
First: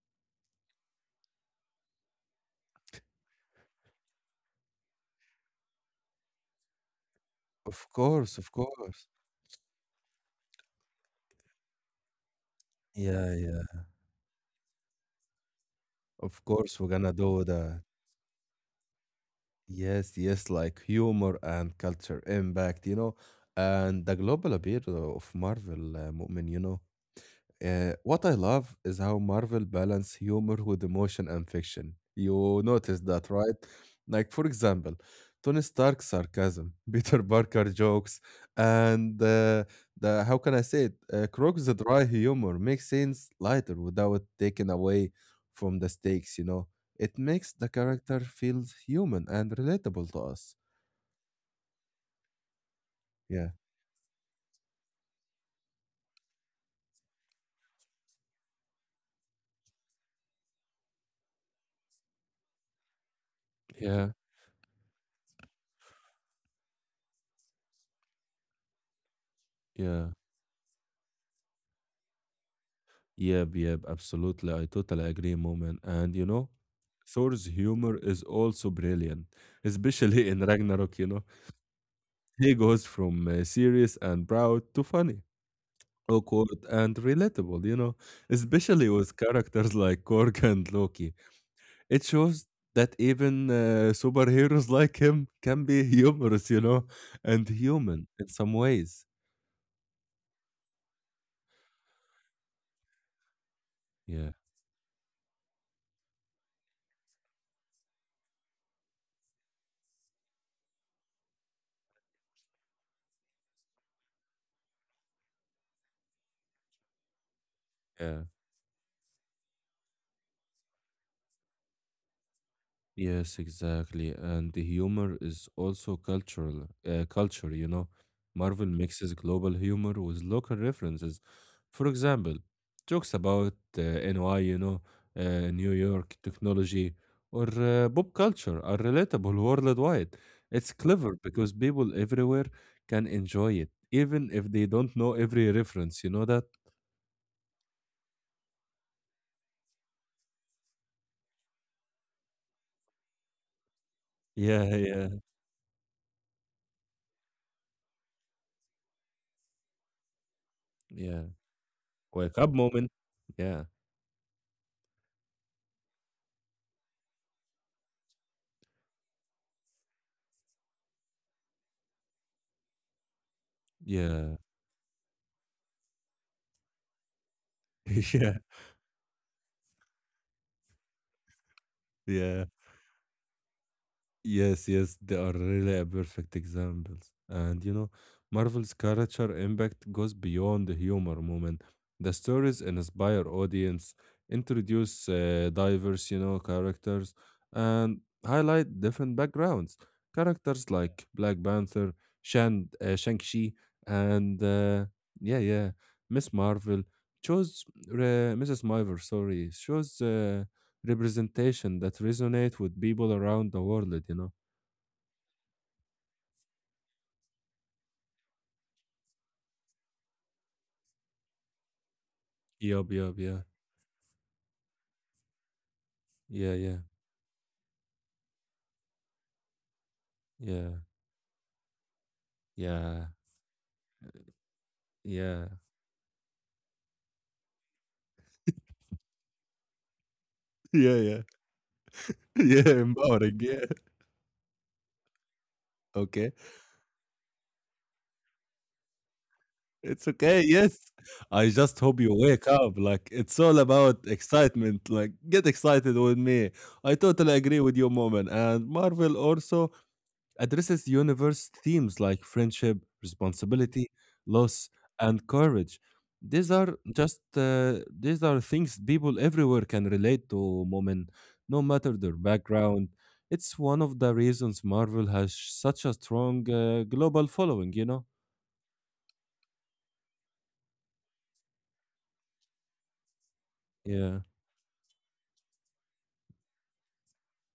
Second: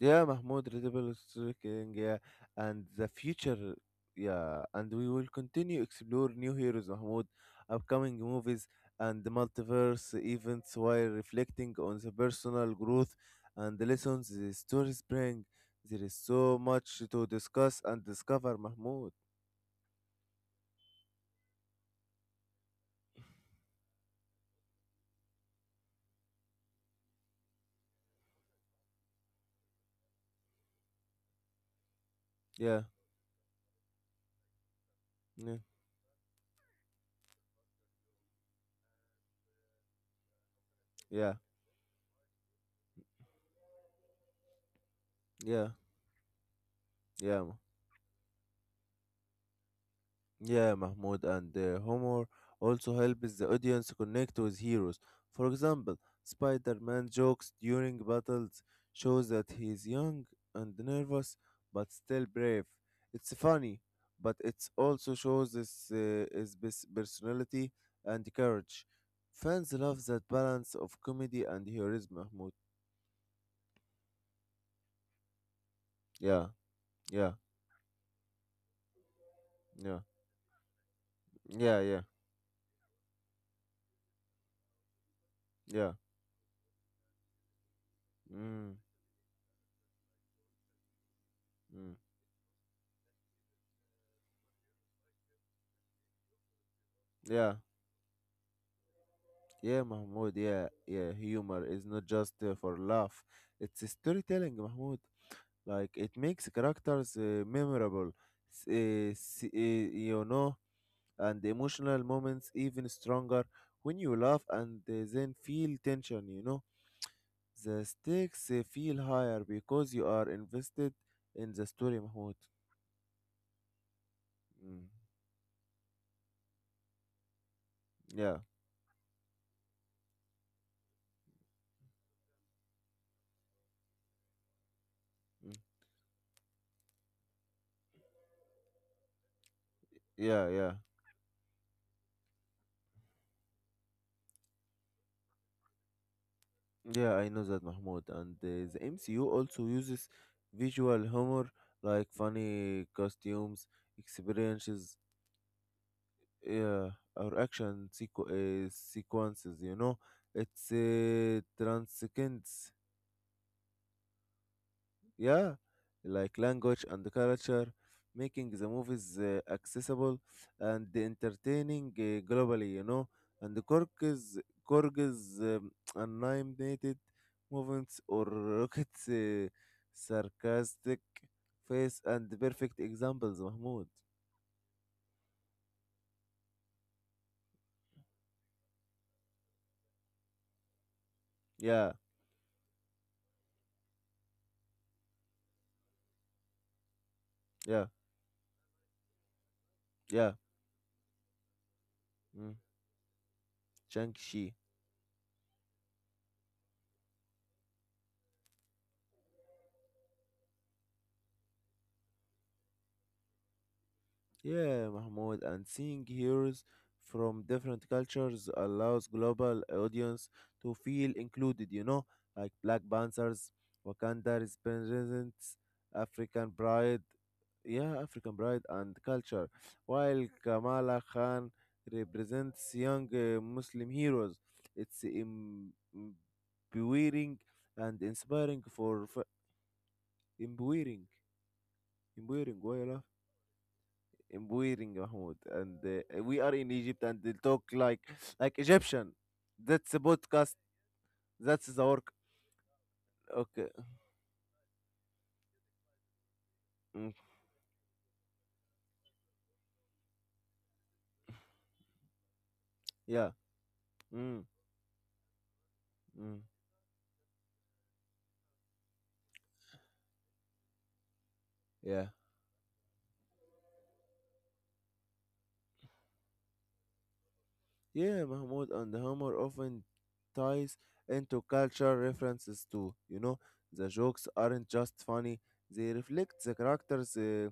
yeah, Mahmoud, Readable King, yeah, and the future, yeah, and we will continue explore new heroes, Mahmoud, Of upcoming course, of movies, course. and the multiverse events while reflecting on the personal growth Yeah, and yeah. the lessons the stories bring. There is Of so course, we're much gonna to do discuss that. and discover, Mahmoud. Yes, yes, like humor and culture impact, you know, and the global appeal of Marvel, Mu'min, you know. What I love is how Marvel balance humor with emotion and fiction. You Yeah, notice that, right? Like, for example, yeah, Tony Stark's sarcasm, Peter Parker jokes, and the how can I say it? Yeah, Croc's dry humor makes scenes lighter without taking away yeah, from the stakes. You know, it yeah. makes the character feel human and relatable to us. Yeah, Mahmoud, and humor also helps the Yeah. audience connect with heroes. For example, Spider-Man jokes during battles shows that he is young and nervous but still brave. It's funny, Yeah, but it also shows his, his personality and courage. Fans love yeah, that balance of comedy and heroism, Mahmoud. yep, yep, absolutely. I totally agree, moment. And you Yeah, know, yeah, Thor's humor is also brilliant, yeah, especially in Ragnarok, you know. yeah, yeah, He goes from serious and proud to funny, yeah. awkward and relatable, you know, Mm, especially with characters like Korg and Loki. mm, It shows that even superheroes like him can be humorous, you know, and yeah. human in some ways. Yeah, Mahmoud, yeah, yeah, humor is not just for laugh. It's a Yeah, storytelling, Mahmoud. Like, it makes characters memorable, s- uh, s- uh, you know, and emotional moments even stronger when you laugh and then feel tension, you know. The yeah. stakes feel higher because you are invested in the story, Mahmoud. Yes, exactly. And the Mm. humor is also culture, you know. Yeah, Marvel mixes global humor with local references. For example, jokes about NY, you know, mm, New York, technology, or pop culture are relatable worldwide. yeah, yeah. It's clever because people everywhere can enjoy it, even if they don't know every reference. You know that? Yeah, I know that, Mahmoud. And the MCU also uses visual humor like funny costumes, Yeah, experiences, yeah, yeah, or action sequences, you know. It's yeah. Wake up transcends. moment. Yeah, Yeah, like language and the culture, making the movies accessible and entertaining globally, you know. And the yeah, Korg's, Korg's animated movements or yeah, Rocket's sarcastic face and the yeah. perfect examples, Mahmoud. Yes, yes, they are really a perfect examples. And you know, Marvel's character impact goes beyond the humor moment. Yeah, The stories inspire audience, introduce diverse, you know, characters, yeah, and highlight different backgrounds. yeah. Characters like Black Panther, Mm. Shang-Chi, and Shang-Chi. Yeah, yeah, Miss Marvel. Chose Mrs. Marvel, sorry, chose. Representation that resonate with people around the world, you know? Yeah, Mahmoud, and seeing heroes from different cultures allows global audience to feel included, you know, like Black Yup, yup, yeah. Panthers, Wakanda represents African Yeah, yeah. pride, yeah, African pride and culture, while Yeah. Kamala Khan represents Yeah. young Muslim heroes. It's Yeah. Empowering and inspiring for Yeah, empowering, yeah. Yeah, empowering, empowering, yeah. in wearing Mahmoud, and Okay. we are in Egypt, and they talk like Egyptian. That's a It's okay, podcast. yes. I That's just the hope work. you wake up. Like it's all Okay. about excitement. Like get excited with me. I Mm. totally agree with you, moment. And Marvel also addresses universe themes like friendship, Yeah. responsibility, Mm. loss, and courage. Mm. These are just uh, these are things people everywhere can relate to, moment, no matter Yeah. their background. It's one of the reasons Marvel has such a strong global following, you know? Yeah, Mahmoud, and humor often ties into cultural references too. You know, the Yeah, jokes aren't just funny; they reflect the characters'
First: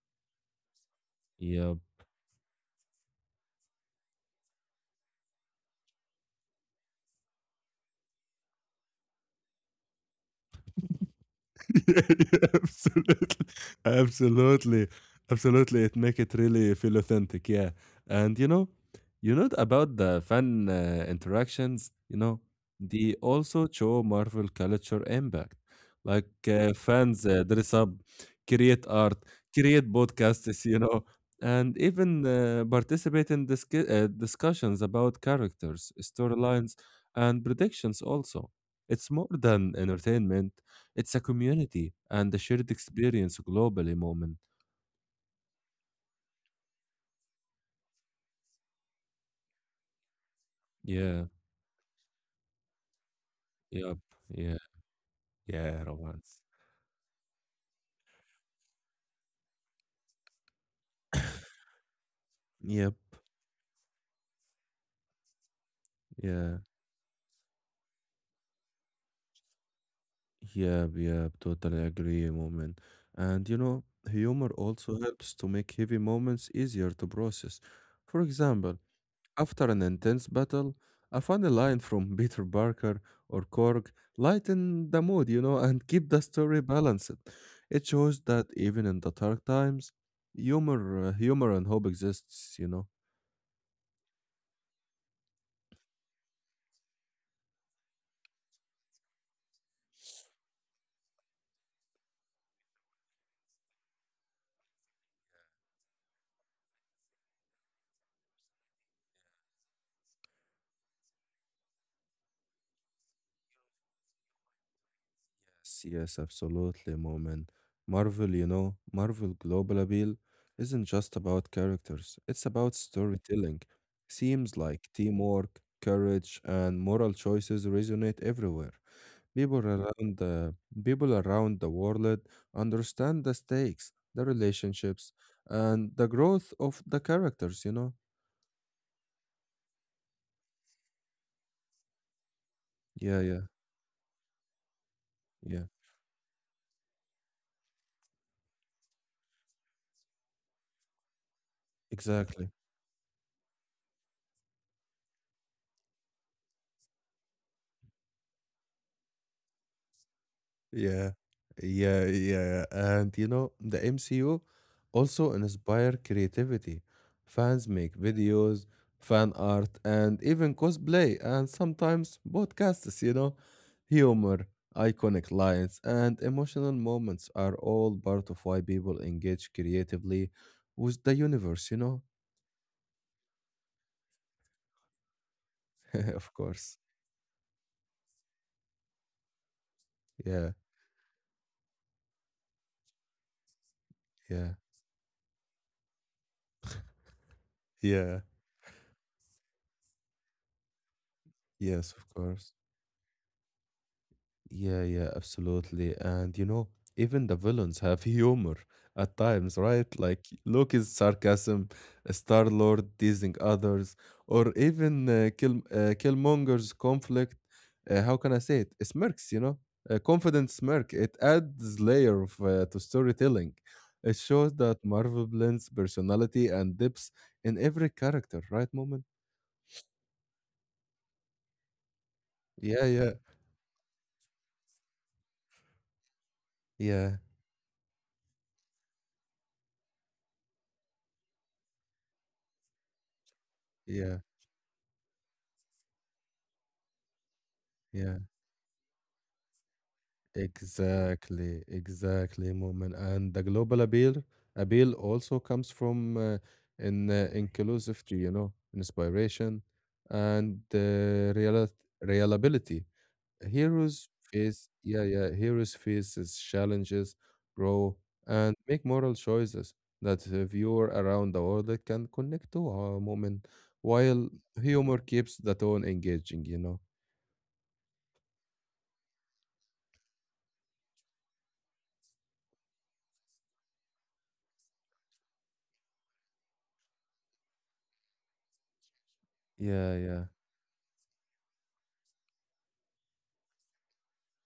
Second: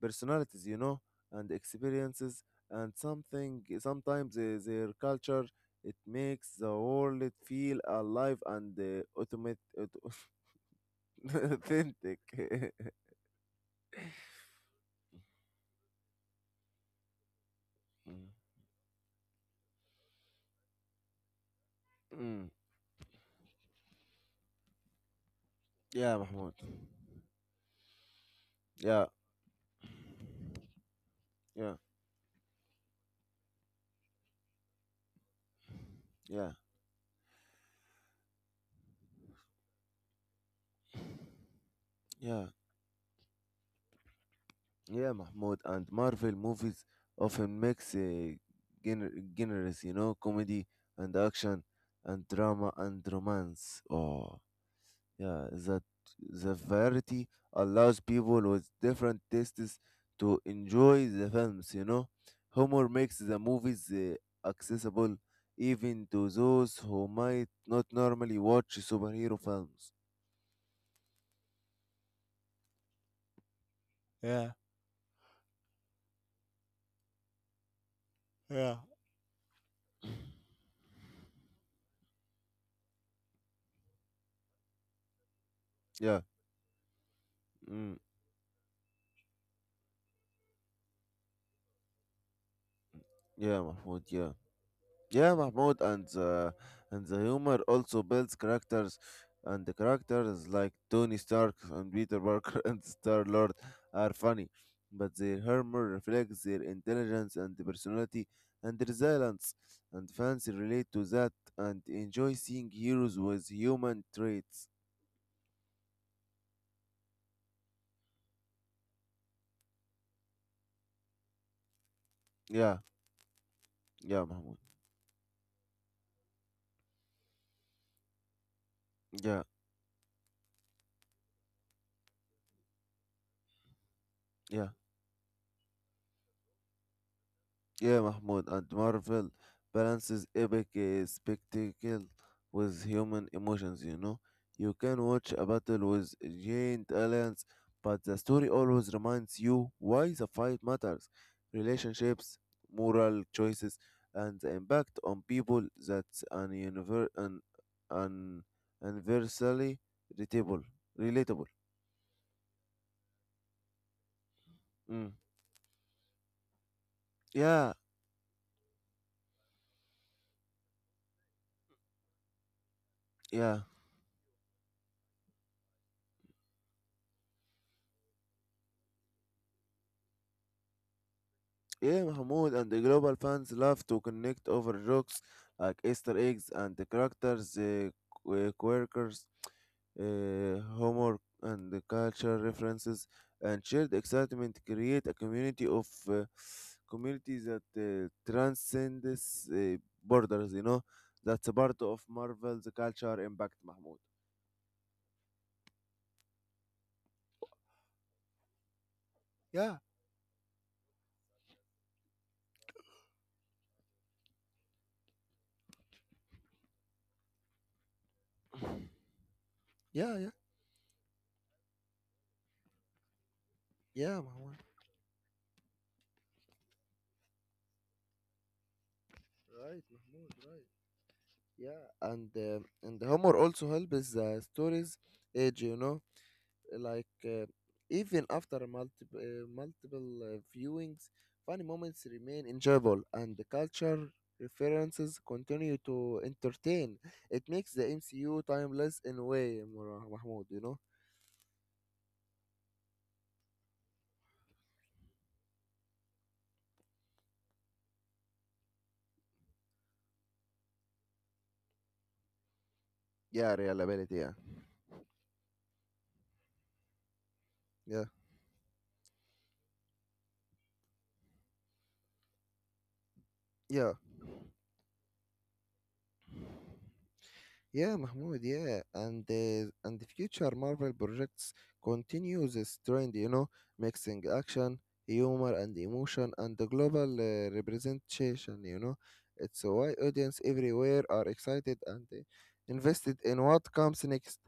personalities, you know, and yeah. experiences, and something sometimes their culture it makes the world feel alive and automate, Yeah, yeah, authentic. absolutely, absolutely, absolutely. It make it really feel authentic, yeah. Mm. And you know, about the fan interactions. You know, Mm. they also show Marvel culture impact. Yeah, Like Mahmoud. Fans dress up, create Yeah, art, create podcasts. You know, yeah, and even participate in discussions about characters, yeah. storylines, and predictions. Also, it's more than entertainment, it's a community and a Yeah, shared experience globally moment. yeah, Mahmoud. And Marvel movies often mix genres, you know, comedy and Yeah. action and drama and romance. Yep. Oh. Yeah. Yeah, that Yeah, romance. the variety allows people with different tastes to enjoy the films, you know. Humor Yep. makes the movies accessible even to Yeah. those who might not normally watch superhero films. Yep. Yep. Totally agree, moment. And you know, humor also helps to make heavy moments easier to process. For example, after an intense battle, a funny line from Peter Parker or Korg lightened the mood, you know, and keep Yeah, the story balanced. It mm, shows that even in the dark times, humor and hope exists, you know. yeah, Mahmoud, yeah. Yeah, Mahmoud, and the humor also builds characters, and the characters like Tony Stark and Peter Parker and Star Lord are funny, but their humor reflects their intelligence and personality and resilience, and fans relate to that and enjoy seeing heroes with human traits. Yes, yes, absolutely, moment. Marvel, you know, Marvel Global Appeal isn't just about characters, it's about Yeah, storytelling. yeah, Mahmoud. Themes like teamwork, courage, and moral choices resonate everywhere. Yeah, People around the people around the world understand the stakes, the yeah. relationships, and the growth of the characters, you know? Yeah, Mahmoud, and Marvel balances epic spectacle with Yeah, human yeah, emotions, you know. You can watch a yeah. battle with giant aliens, but the story always reminds you why the fight matters. Relationships, Exactly. moral choices, and the impact on people that's an universally relatable. Yeah, Relatable. yeah, yeah. And you know, the MCU Mm. also inspire creativity. Fans Yeah, make videos, fan art, and even cosplay, and sometimes podcasts, you know. yeah. Humor, iconic lines, and emotional moments are all part of why people engage creatively with the universe, you know? Yeah, Mahmoud, and the global fans love to connect over jokes like Easter Of eggs and course. the characters, quirkers, Yeah, humor, and the culture references, and shared yeah, excitement create a community that yeah. transcends borders. You know, that's a part Yes, of of course. Marvel's culture impact, Mahmoud. Yeah, yeah, absolutely. And you know, even the villains have humor at times, Yeah, right? Like Loki's sarcasm, Star Lord teasing others, or even Killmonger's conflict. How can I say it? Smirks, you know, a yeah, yeah, confident smirk. It adds layer of, to storytelling. It yeah, shows Mahmoud. that Marvel blends personality and depth in every character, right, moment? Right, Mahmoud, right. Yeah, and uh, Yeah, and yeah, humor also helps the stories age, you know, like yeah, even after multiple viewings, funny moments remain enjoyable, and the culture yeah, references continue to entertain. It makes the yeah. MCU timeless in a way, Mahmoud. You know? Exactly, exactly, moment. And the global appeal appeal also comes from in inclusivity, you know, inspiration and real reliability. Yeah, reliability. Heroes Yeah, face, yeah, yeah, heroes faces challenges, grow, yeah, and make moral choices that a viewer around the world can connect to a moment, while humor keeps the tone engaging, yeah. you know. Yeah, Mahmoud, yeah. And the future Marvel projects continue this trend, you know, mixing action, humor and emotion and the global representation, you know. It's why Yeah, yeah. audience everywhere are excited and invested in what comes next.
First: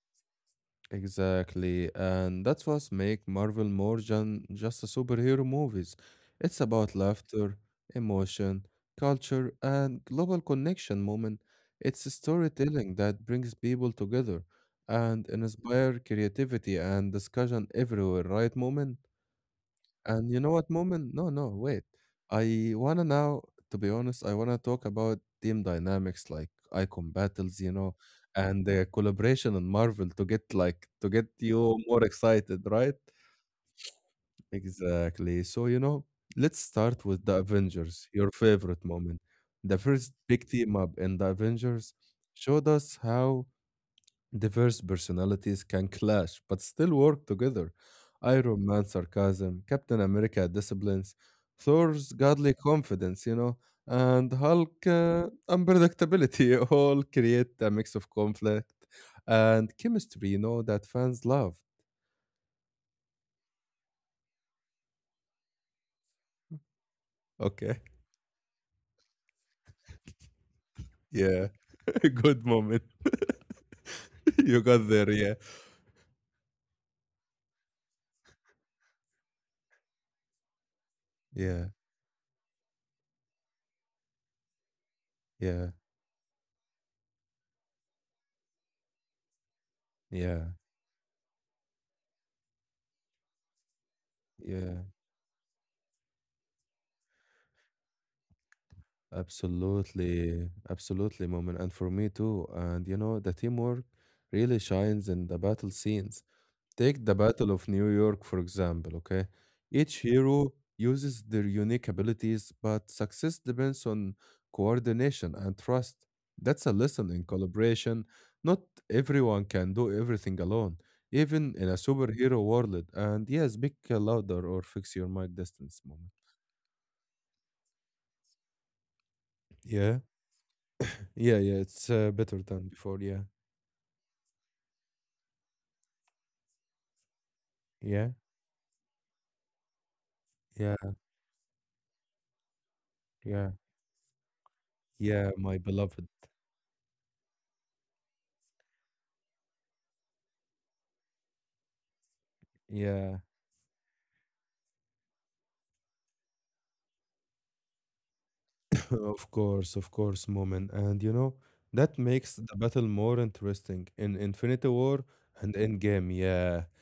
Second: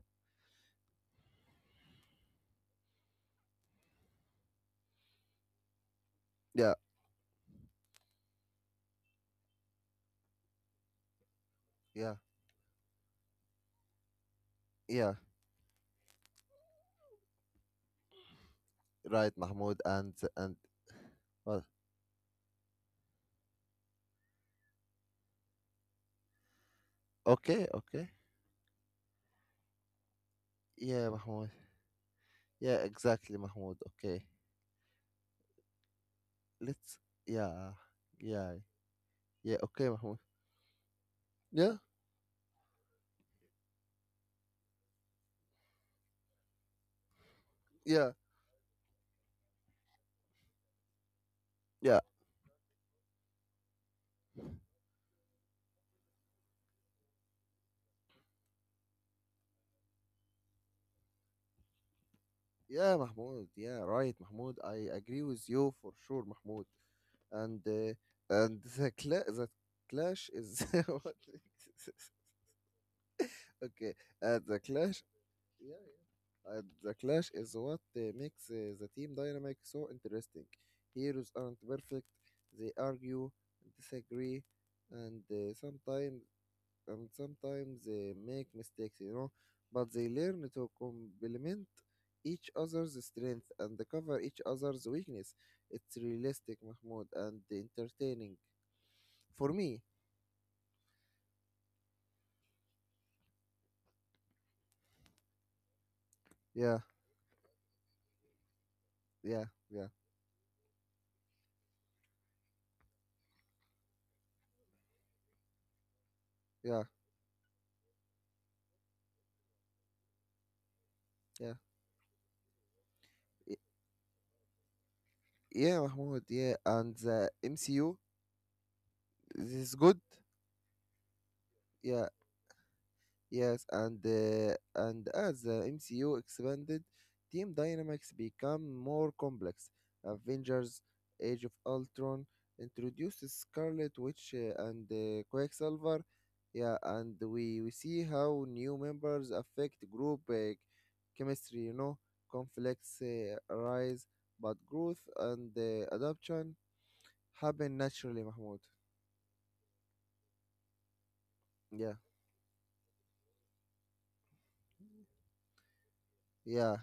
Exactly, and that's what make Marvel more than just a superhero movies. It's Yeah, about laughter, emotion, culture, and global connection moment. It's a yeah, storytelling that brings people together yeah. and inspire creativity and discussion everywhere, right, moment? Right, Mahmoud, And you know what, Moment? No, no, well, wait. I wanna now, to be honest, I wanna talk about team dynamics, like icon battles, okay, okay. and the collaboration in Marvel to get like to Yeah, get Mahmoud. you more excited, Yeah, right? exactly, Mahmoud. Okay. Exactly. So let's Let's start with the yeah. Avengers, your Yeah. favorite moment. Yeah, The okay, first Mahmoud. big team up in the Yeah. Avengers showed us how diverse personalities can clash but still work together. Yeah. Iron Man sarcasm, Captain America disciplines, Thor's godly confidence, and Yeah. Hulk unpredictability all create a mix of conflict and chemistry, that fans love. Yeah, Mahmoud. Yeah, right, Mahmoud. I agree with you for sure, Mahmoud. And Okay. and the clash is what? Yeah. Good moment. Okay. The you got clash. there. Yeah. Yeah, yeah. And the clash is what makes the team dynamic so interesting. Heroes aren't Yeah. perfect. They argue, disagree, and Yeah. Sometimes they make mistakes, you know, but they Yeah. learn to complement each other's strength and cover each Yeah. other's weakness. It's realistic, Mahmoud, and entertaining for me. Absolutely, absolutely, Moment. And for me too. And the teamwork really shines in the battle scenes. Yeah, Take the Battle of New York, for example, okay? yeah, yeah, Each hero uses their unique abilities, but success depends on coordination and trust. That's a yeah, lesson in collaboration. Not everyone can do everything alone, yeah, even in a superhero world. And yeah, Y- speak louder or fix your mic yeah, distance, Moment. Mahmoud. Yeah, and the MCU this is good. Yeah. Yeah, yeah, it's Yeah, better than before, yeah. yes, and and as the MCU expanded, team Yeah, dynamics become more complex. Avengers: yeah, Age of Ultron introduces yeah, Scarlet Witch and yeah, my Quicksilver. beloved. Yeah, and we see how new members affect group chemistry. You know, conflicts Yeah, arise, but growth and adoption happen naturally. Mahmoud. Of course, moment. And Yeah, that makes the battle more interesting. In Infinity War and Endgame, yeah. yeah,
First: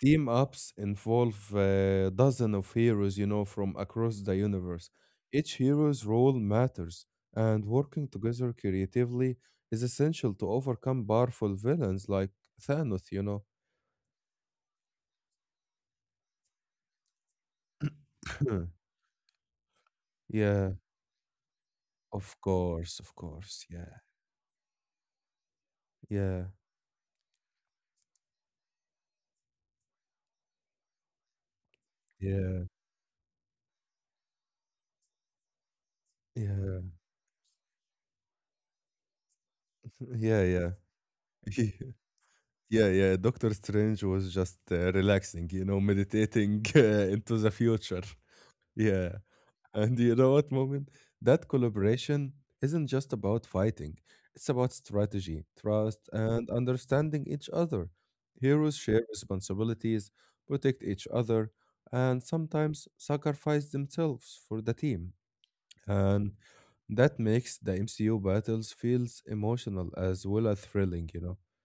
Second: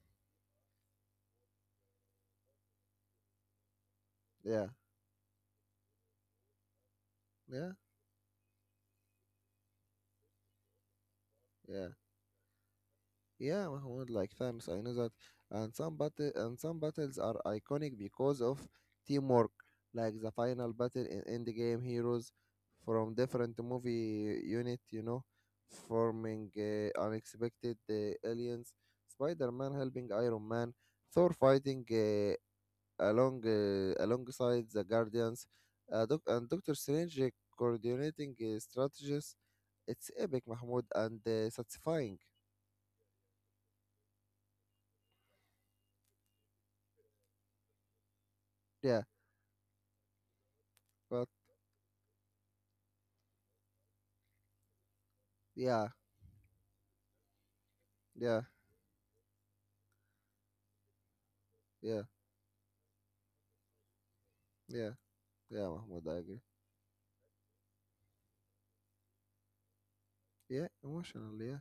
Team ups involve dozen of heroes, from across the yeah, universe. Each hero's role matters, and yeah, working together creatively is essential to overcome powerful yeah. villains like Thanos, you know. Yeah, Mahmoud, like Thanos, I know that. And some battles are iconic because of teamwork, like the Yeah, final battle in Endgame heroes from of different course, yeah. movie unit, you know, Yeah. forming unexpected aliens. Spider-Man helping Iron Man, Thor fighting Yeah, alongside the Guardians, and Doctor yeah, Strange coordinating strategies. It's yeah, epic, yeah, Mahmoud, and satisfying. yeah, yeah. Doctor Strange was just relaxing, meditating into the future. Yeah. Yeah, and you know what, moment? Go. That collaboration isn't just about fighting; it's about strategy, Yeah, trust, and understanding each other. yeah, Heroes share responsibilities, protect each other, yeah, and sometimes sacrifice themselves for the yeah, team. yeah, Mahmoud, I And agree. that makes the MCU battles feels emotional as well as Yeah, thrilling, you know. emotional, yeah.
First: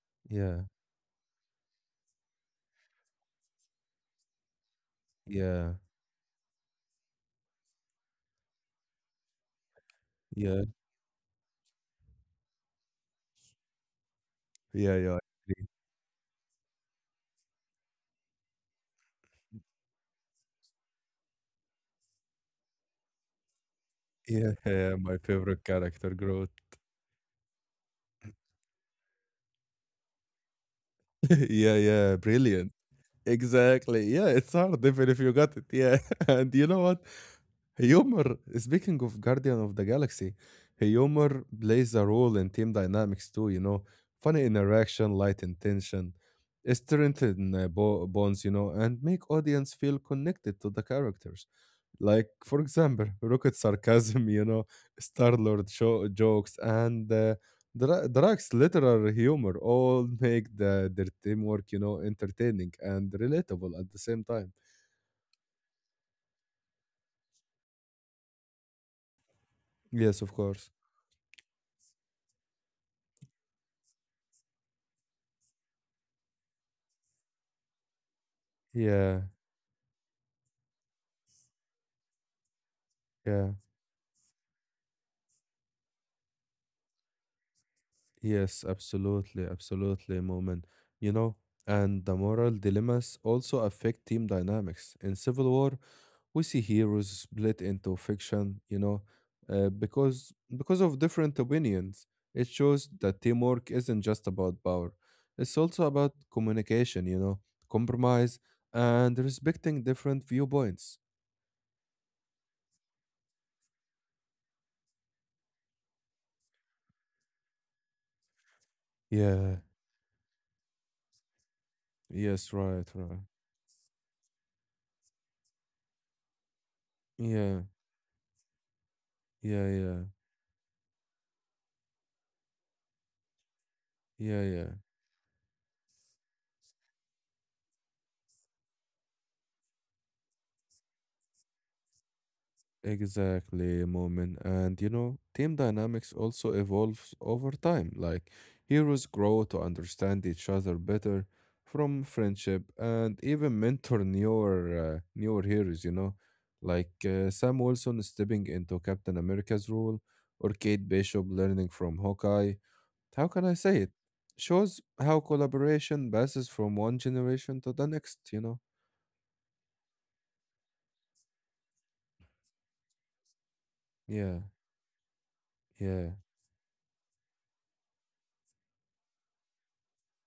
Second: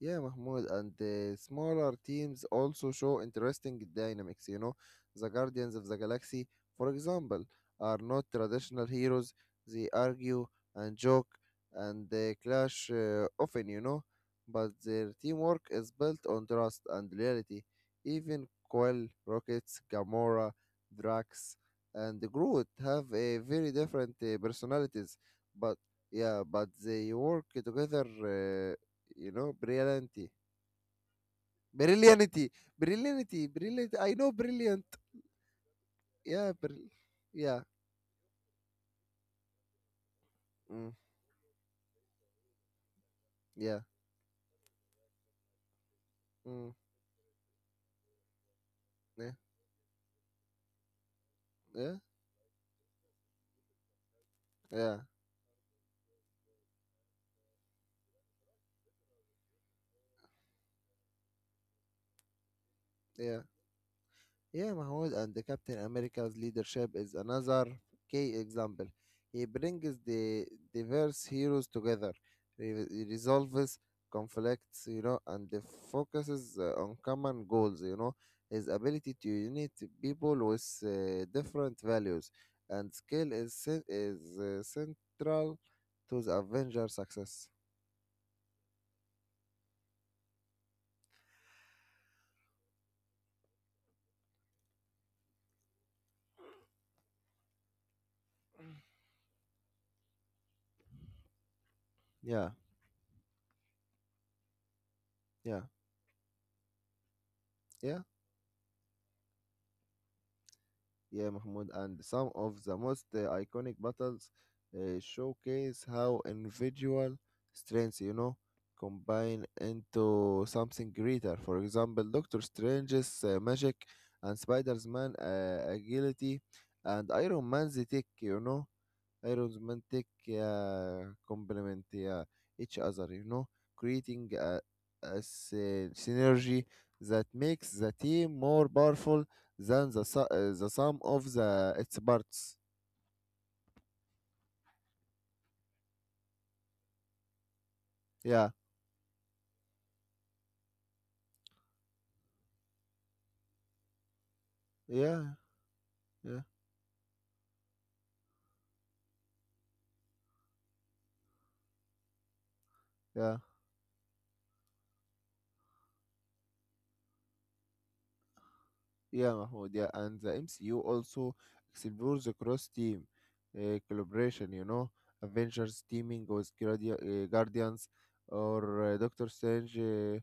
Yeah, Yeah, Mahmoud, and the smaller teams also show interesting dynamics. You know, the yeah, Guardians of the Galaxy, for example, are not traditional heroes. They argue yeah, and joke and they clash often, you know, but yeah, their yeah, teamwork is built on trust and loyalty. Even Quill, Rockets, Gamora, Drax, and Groot have a very different yeah. yeah, my personalities, favorite but character, yeah, Groot. but they work together you know, brillianty, yeah, yeah, brillianty, brilliant. brillianty, brilliant. Exactly. I Yeah, know it's hard brilliant. even if you got it. Yeah. Yeah, And you know what? yeah, Humor, speaking of Guardian of the Galaxy, mm, humor plays a role in team dynamics too, you yeah, know. Funny interaction, light intention, mm, strengthen bonds, and make yeah, audience feel connected to the characters. yeah, Like, for example, Rocket sarcasm, you know, yeah, Star-Lord jokes, and Drax literal humor all make the their teamwork, entertaining and yeah. relatable at the same time. Yeah, Mahmoud, and the Captain America's leadership is another key example. He brings Yes, of the course. diverse heroes together, resolves conflicts, you know, and focuses on common goals, you know. His ability Yeah, to unite people with different values and skill yeah. is central to the Avengers' success. Yes, absolutely, absolutely, Moment. You know, and the moral dilemmas also affect team dynamics. In Civil War, we see heroes split into fiction, you know, because of different opinions. It Yeah, shows that teamwork isn't just about power, it's yeah, also about communication, you know, yeah. compromise, and respecting different viewpoints. Yeah, Mahmoud, and some of the most iconic battles showcase how individual strengths, you know, combine Yeah into something greater. For example, Doctor yes, right, right. Strange's magic and spider mans agility and Iron Yeah, Man's tech, you know, yeah, yeah, romantic complement yeah, each other, you know, creating yeah, yeah. a synergy that makes the team more powerful than the sum of the its parts. Exactly, Moment. And you know, team dynamics also evolves over time. Like Yeah, heroes grow to understand each other better from friendship and even mentor yeah, newer heroes, yeah, like Sam Wilson stepping into Captain America's role or Kate Bishop learning from Hawkeye. How yeah. can I say it? Shows how collaboration passes from one generation to the next, you know. Yeah, Mahmoud, yeah, and the MCU also explores the cross-team Yeah, collaboration, you know, Avengers yeah. teaming with Guardians or Doctor Strange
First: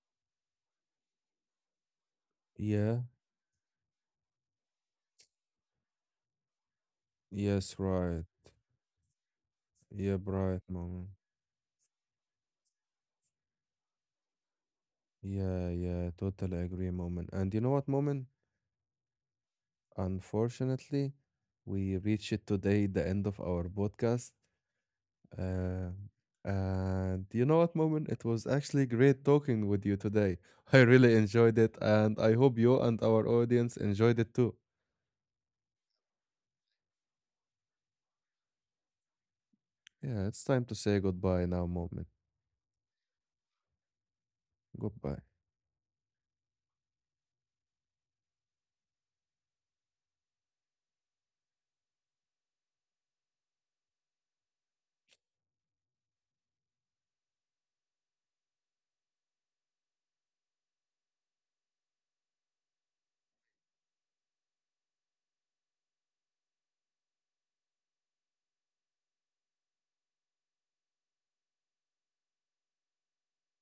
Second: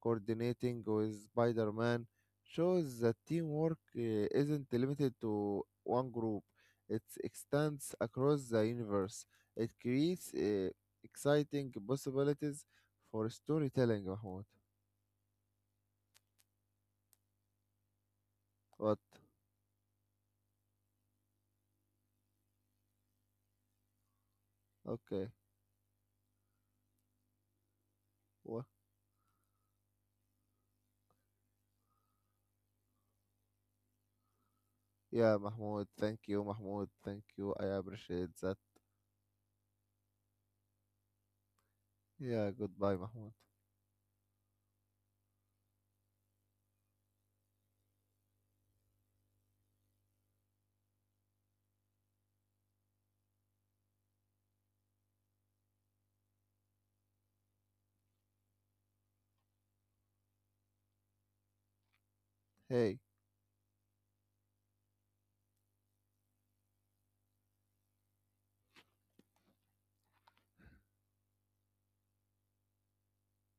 coordinating with Spider-Man shows Yeah. that teamwork isn't limited to one group. It Yes, extends right. across the universe. It Yeah, creates bright moment. exciting possibilities for storytelling, Mahmoud. Yeah, yeah, totally agree, moment. And you know what, moment? What? Unfortunately, we reached today the end of our podcast. Okay. Uh, and you know what, moment? It was actually great talking with you today. I really enjoyed it, and I hope you and our audience enjoyed it too. Yeah, Mahmoud, thank you, Mahmoud, thank you. I appreciate that. Yeah, it's time to say goodbye now, moment. Yeah, goodbye, Mahmoud. Goodbye. Hey.